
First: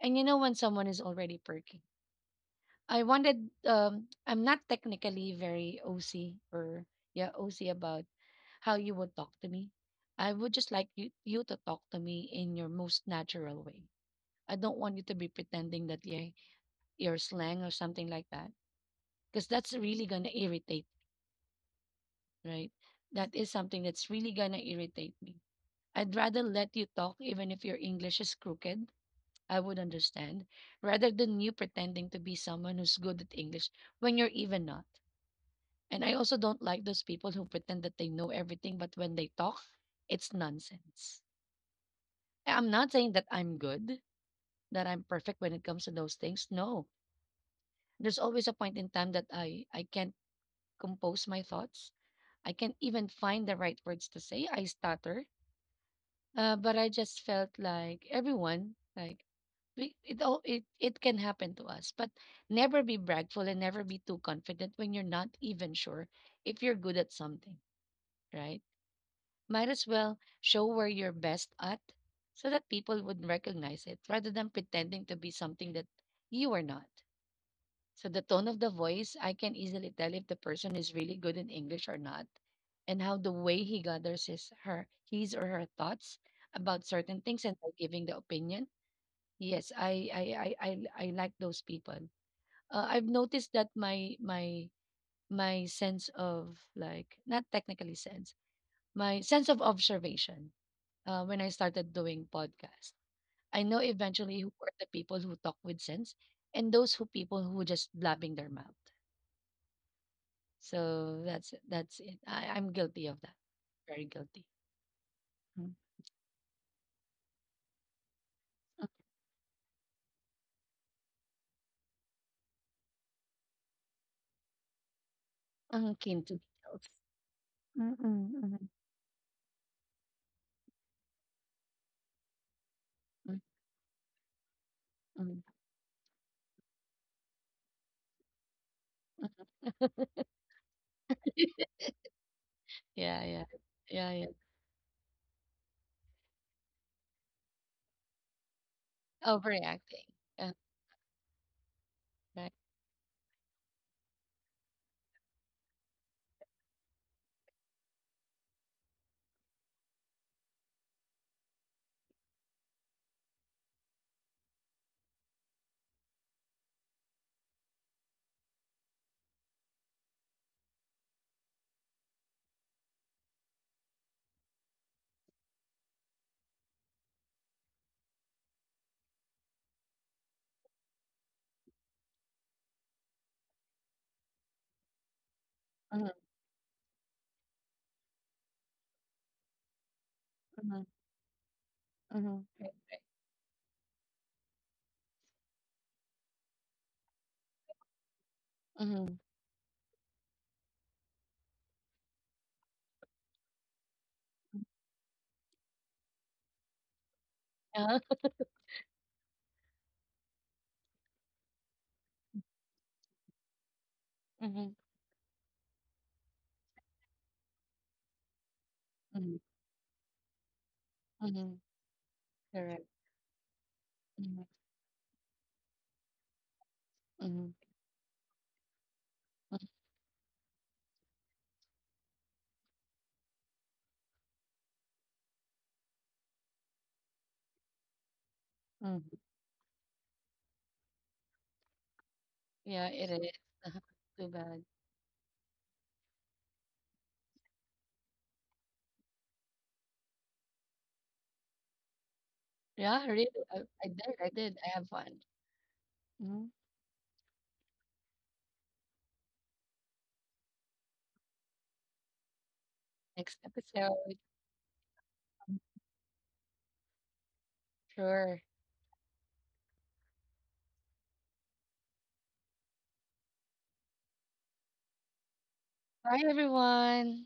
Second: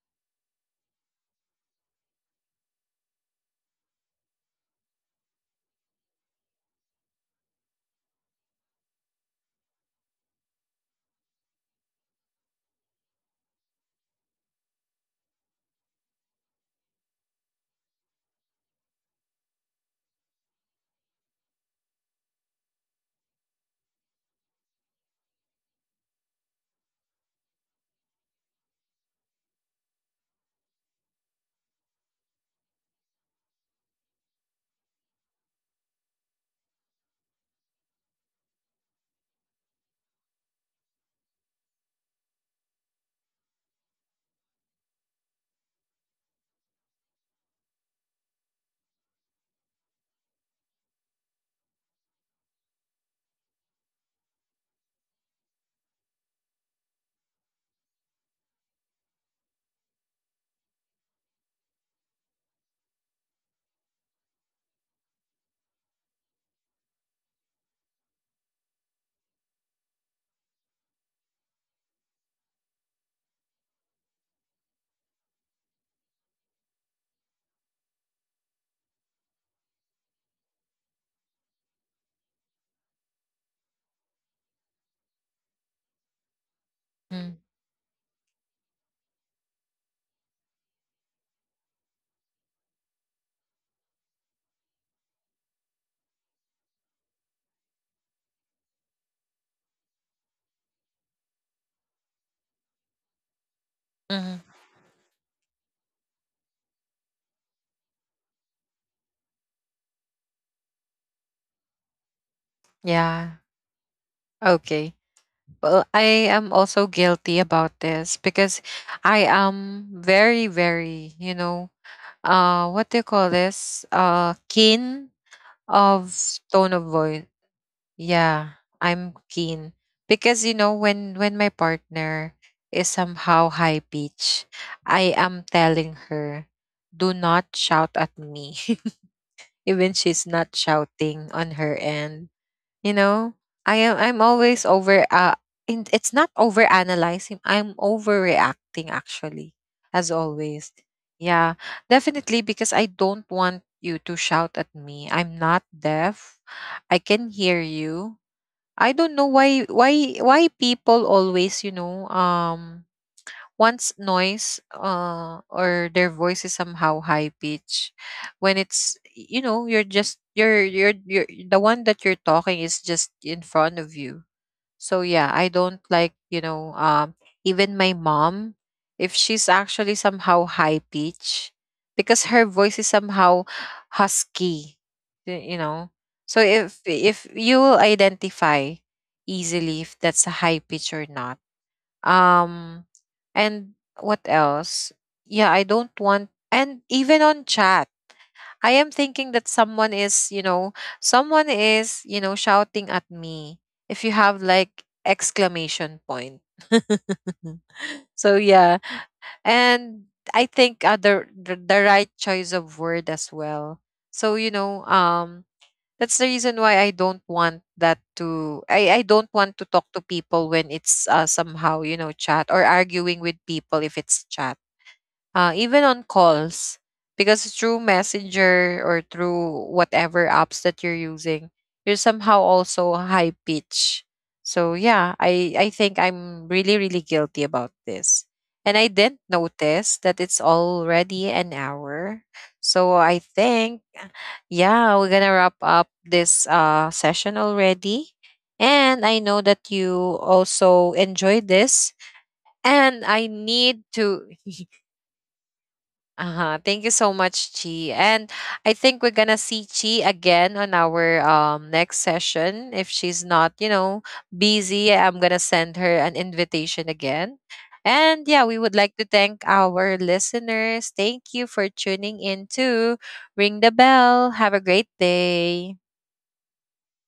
And you know when someone is already perky. I wanted. Um, I'm not technically very O C, or yeah, O C about how you would talk to me. I would just like you, you to talk to me in your most natural way. I don't want you to be pretending that you're, you're slang or something like that because that's really going to irritate, right? That is something that's really going to irritate me. I'd rather let you talk even if your English is crooked. I would understand rather than you pretending to be someone who's good at English when you're even not. And I also don't like those people who pretend that they know everything, but when they talk, it's nonsense. I'm not saying that I'm good, that I'm perfect when it comes to those things. No, there's always a point in time that I I can't compose my thoughts. I can't even find the right words to say. I stutter. Uh, but I just felt like everyone, like we, it all it it can happen to us. But never be bragful and never be too confident when you're not even sure if you're good at something, right? Might as well show where you're best at so that people would recognize it rather than pretending to be something that you are not. So, the tone of the voice, I can easily tell if the person is really good in English or not, and how the way he gathers his, her, his or her thoughts about certain Mm, things and by giving the opinion. Yes, I, I, I, I, I like those people. Uh, I've noticed that my, my, my sense of, like, not technically sense, my sense of observation, uh, when I started doing podcast. I know eventually who mm-hmm. are the people who talk with sense, and those who people who just blabbing their mouth. So that's it. That's it. I, I'm guilty of that. Yeah, Very guilty. okay. Mm. Well, I am also guilty about this because I am very, very, you know, uh what do you call this, uh keen Uh, came of to details. tone of voice. Mm, mm, mm, Yeah, I'm keen because you know when when my partner is mm, somehow high pitch, I mm. am telling her, "Do not shout at me." Even she's not shouting on her end. You Yeah, yeah, know, I yeah, am yeah. I'm always over uh in, it's not over analyzing, I'm overreacting actually, Overreacting. as Uh, always. Yeah, right. definitely, because I don't want you to shout at me. I'm not deaf. I can hear you. I don't know why why why people always, you know, um wants noise, uh or their voice is somehow high pitch when it's, you know, you're just you're you're you're the one that you're talking is just in front of you. So yeah, I don't like, you know, um even my mom, if she's actually somehow high pitch, because her voice is somehow husky, y- you know. Mhm, So if if you will identify easily if that's a high mhm, pitch or not. mhm, right. Um and what else? Yeah, I don't want, and even on chat I am Mhm, thinking that someone is, you know, someone is, you know, shouting at me if you have like exclamation point. uh, So yeah, and I think other the, the right choice of word as well. So you mhm, know, um, that's the reason why I don't want that to. I I mhm, don't want to talk to people when it's uh, mhm, somehow you know chat or correct. arguing with people if it's Mhm, chat, uh, even on calls, because mhm, through messenger or through whatever apps that you're using, you're somehow also high pitch. So yeah, i i think I'm really, really guilty about this, and I mhm. didn't notice that it's already an hour. Yeah, So it I is. think Too bad. yeah, we're gonna wrap up this uh session already, and I know that you also enjoyed this, Yeah, and really. I I, I need did. I to did. I have fun. Mhm. Uh-huh. Thank you so much, Chi. And I think we're gonna see Chi again on our um next session. If Next she's not, you episode. know, busy, I'm gonna send her an invitation again. Sure. And yeah, we would like to thank our listeners. Thank you for tuning in to Ring the Bell. Have a great day. Bye, everyone.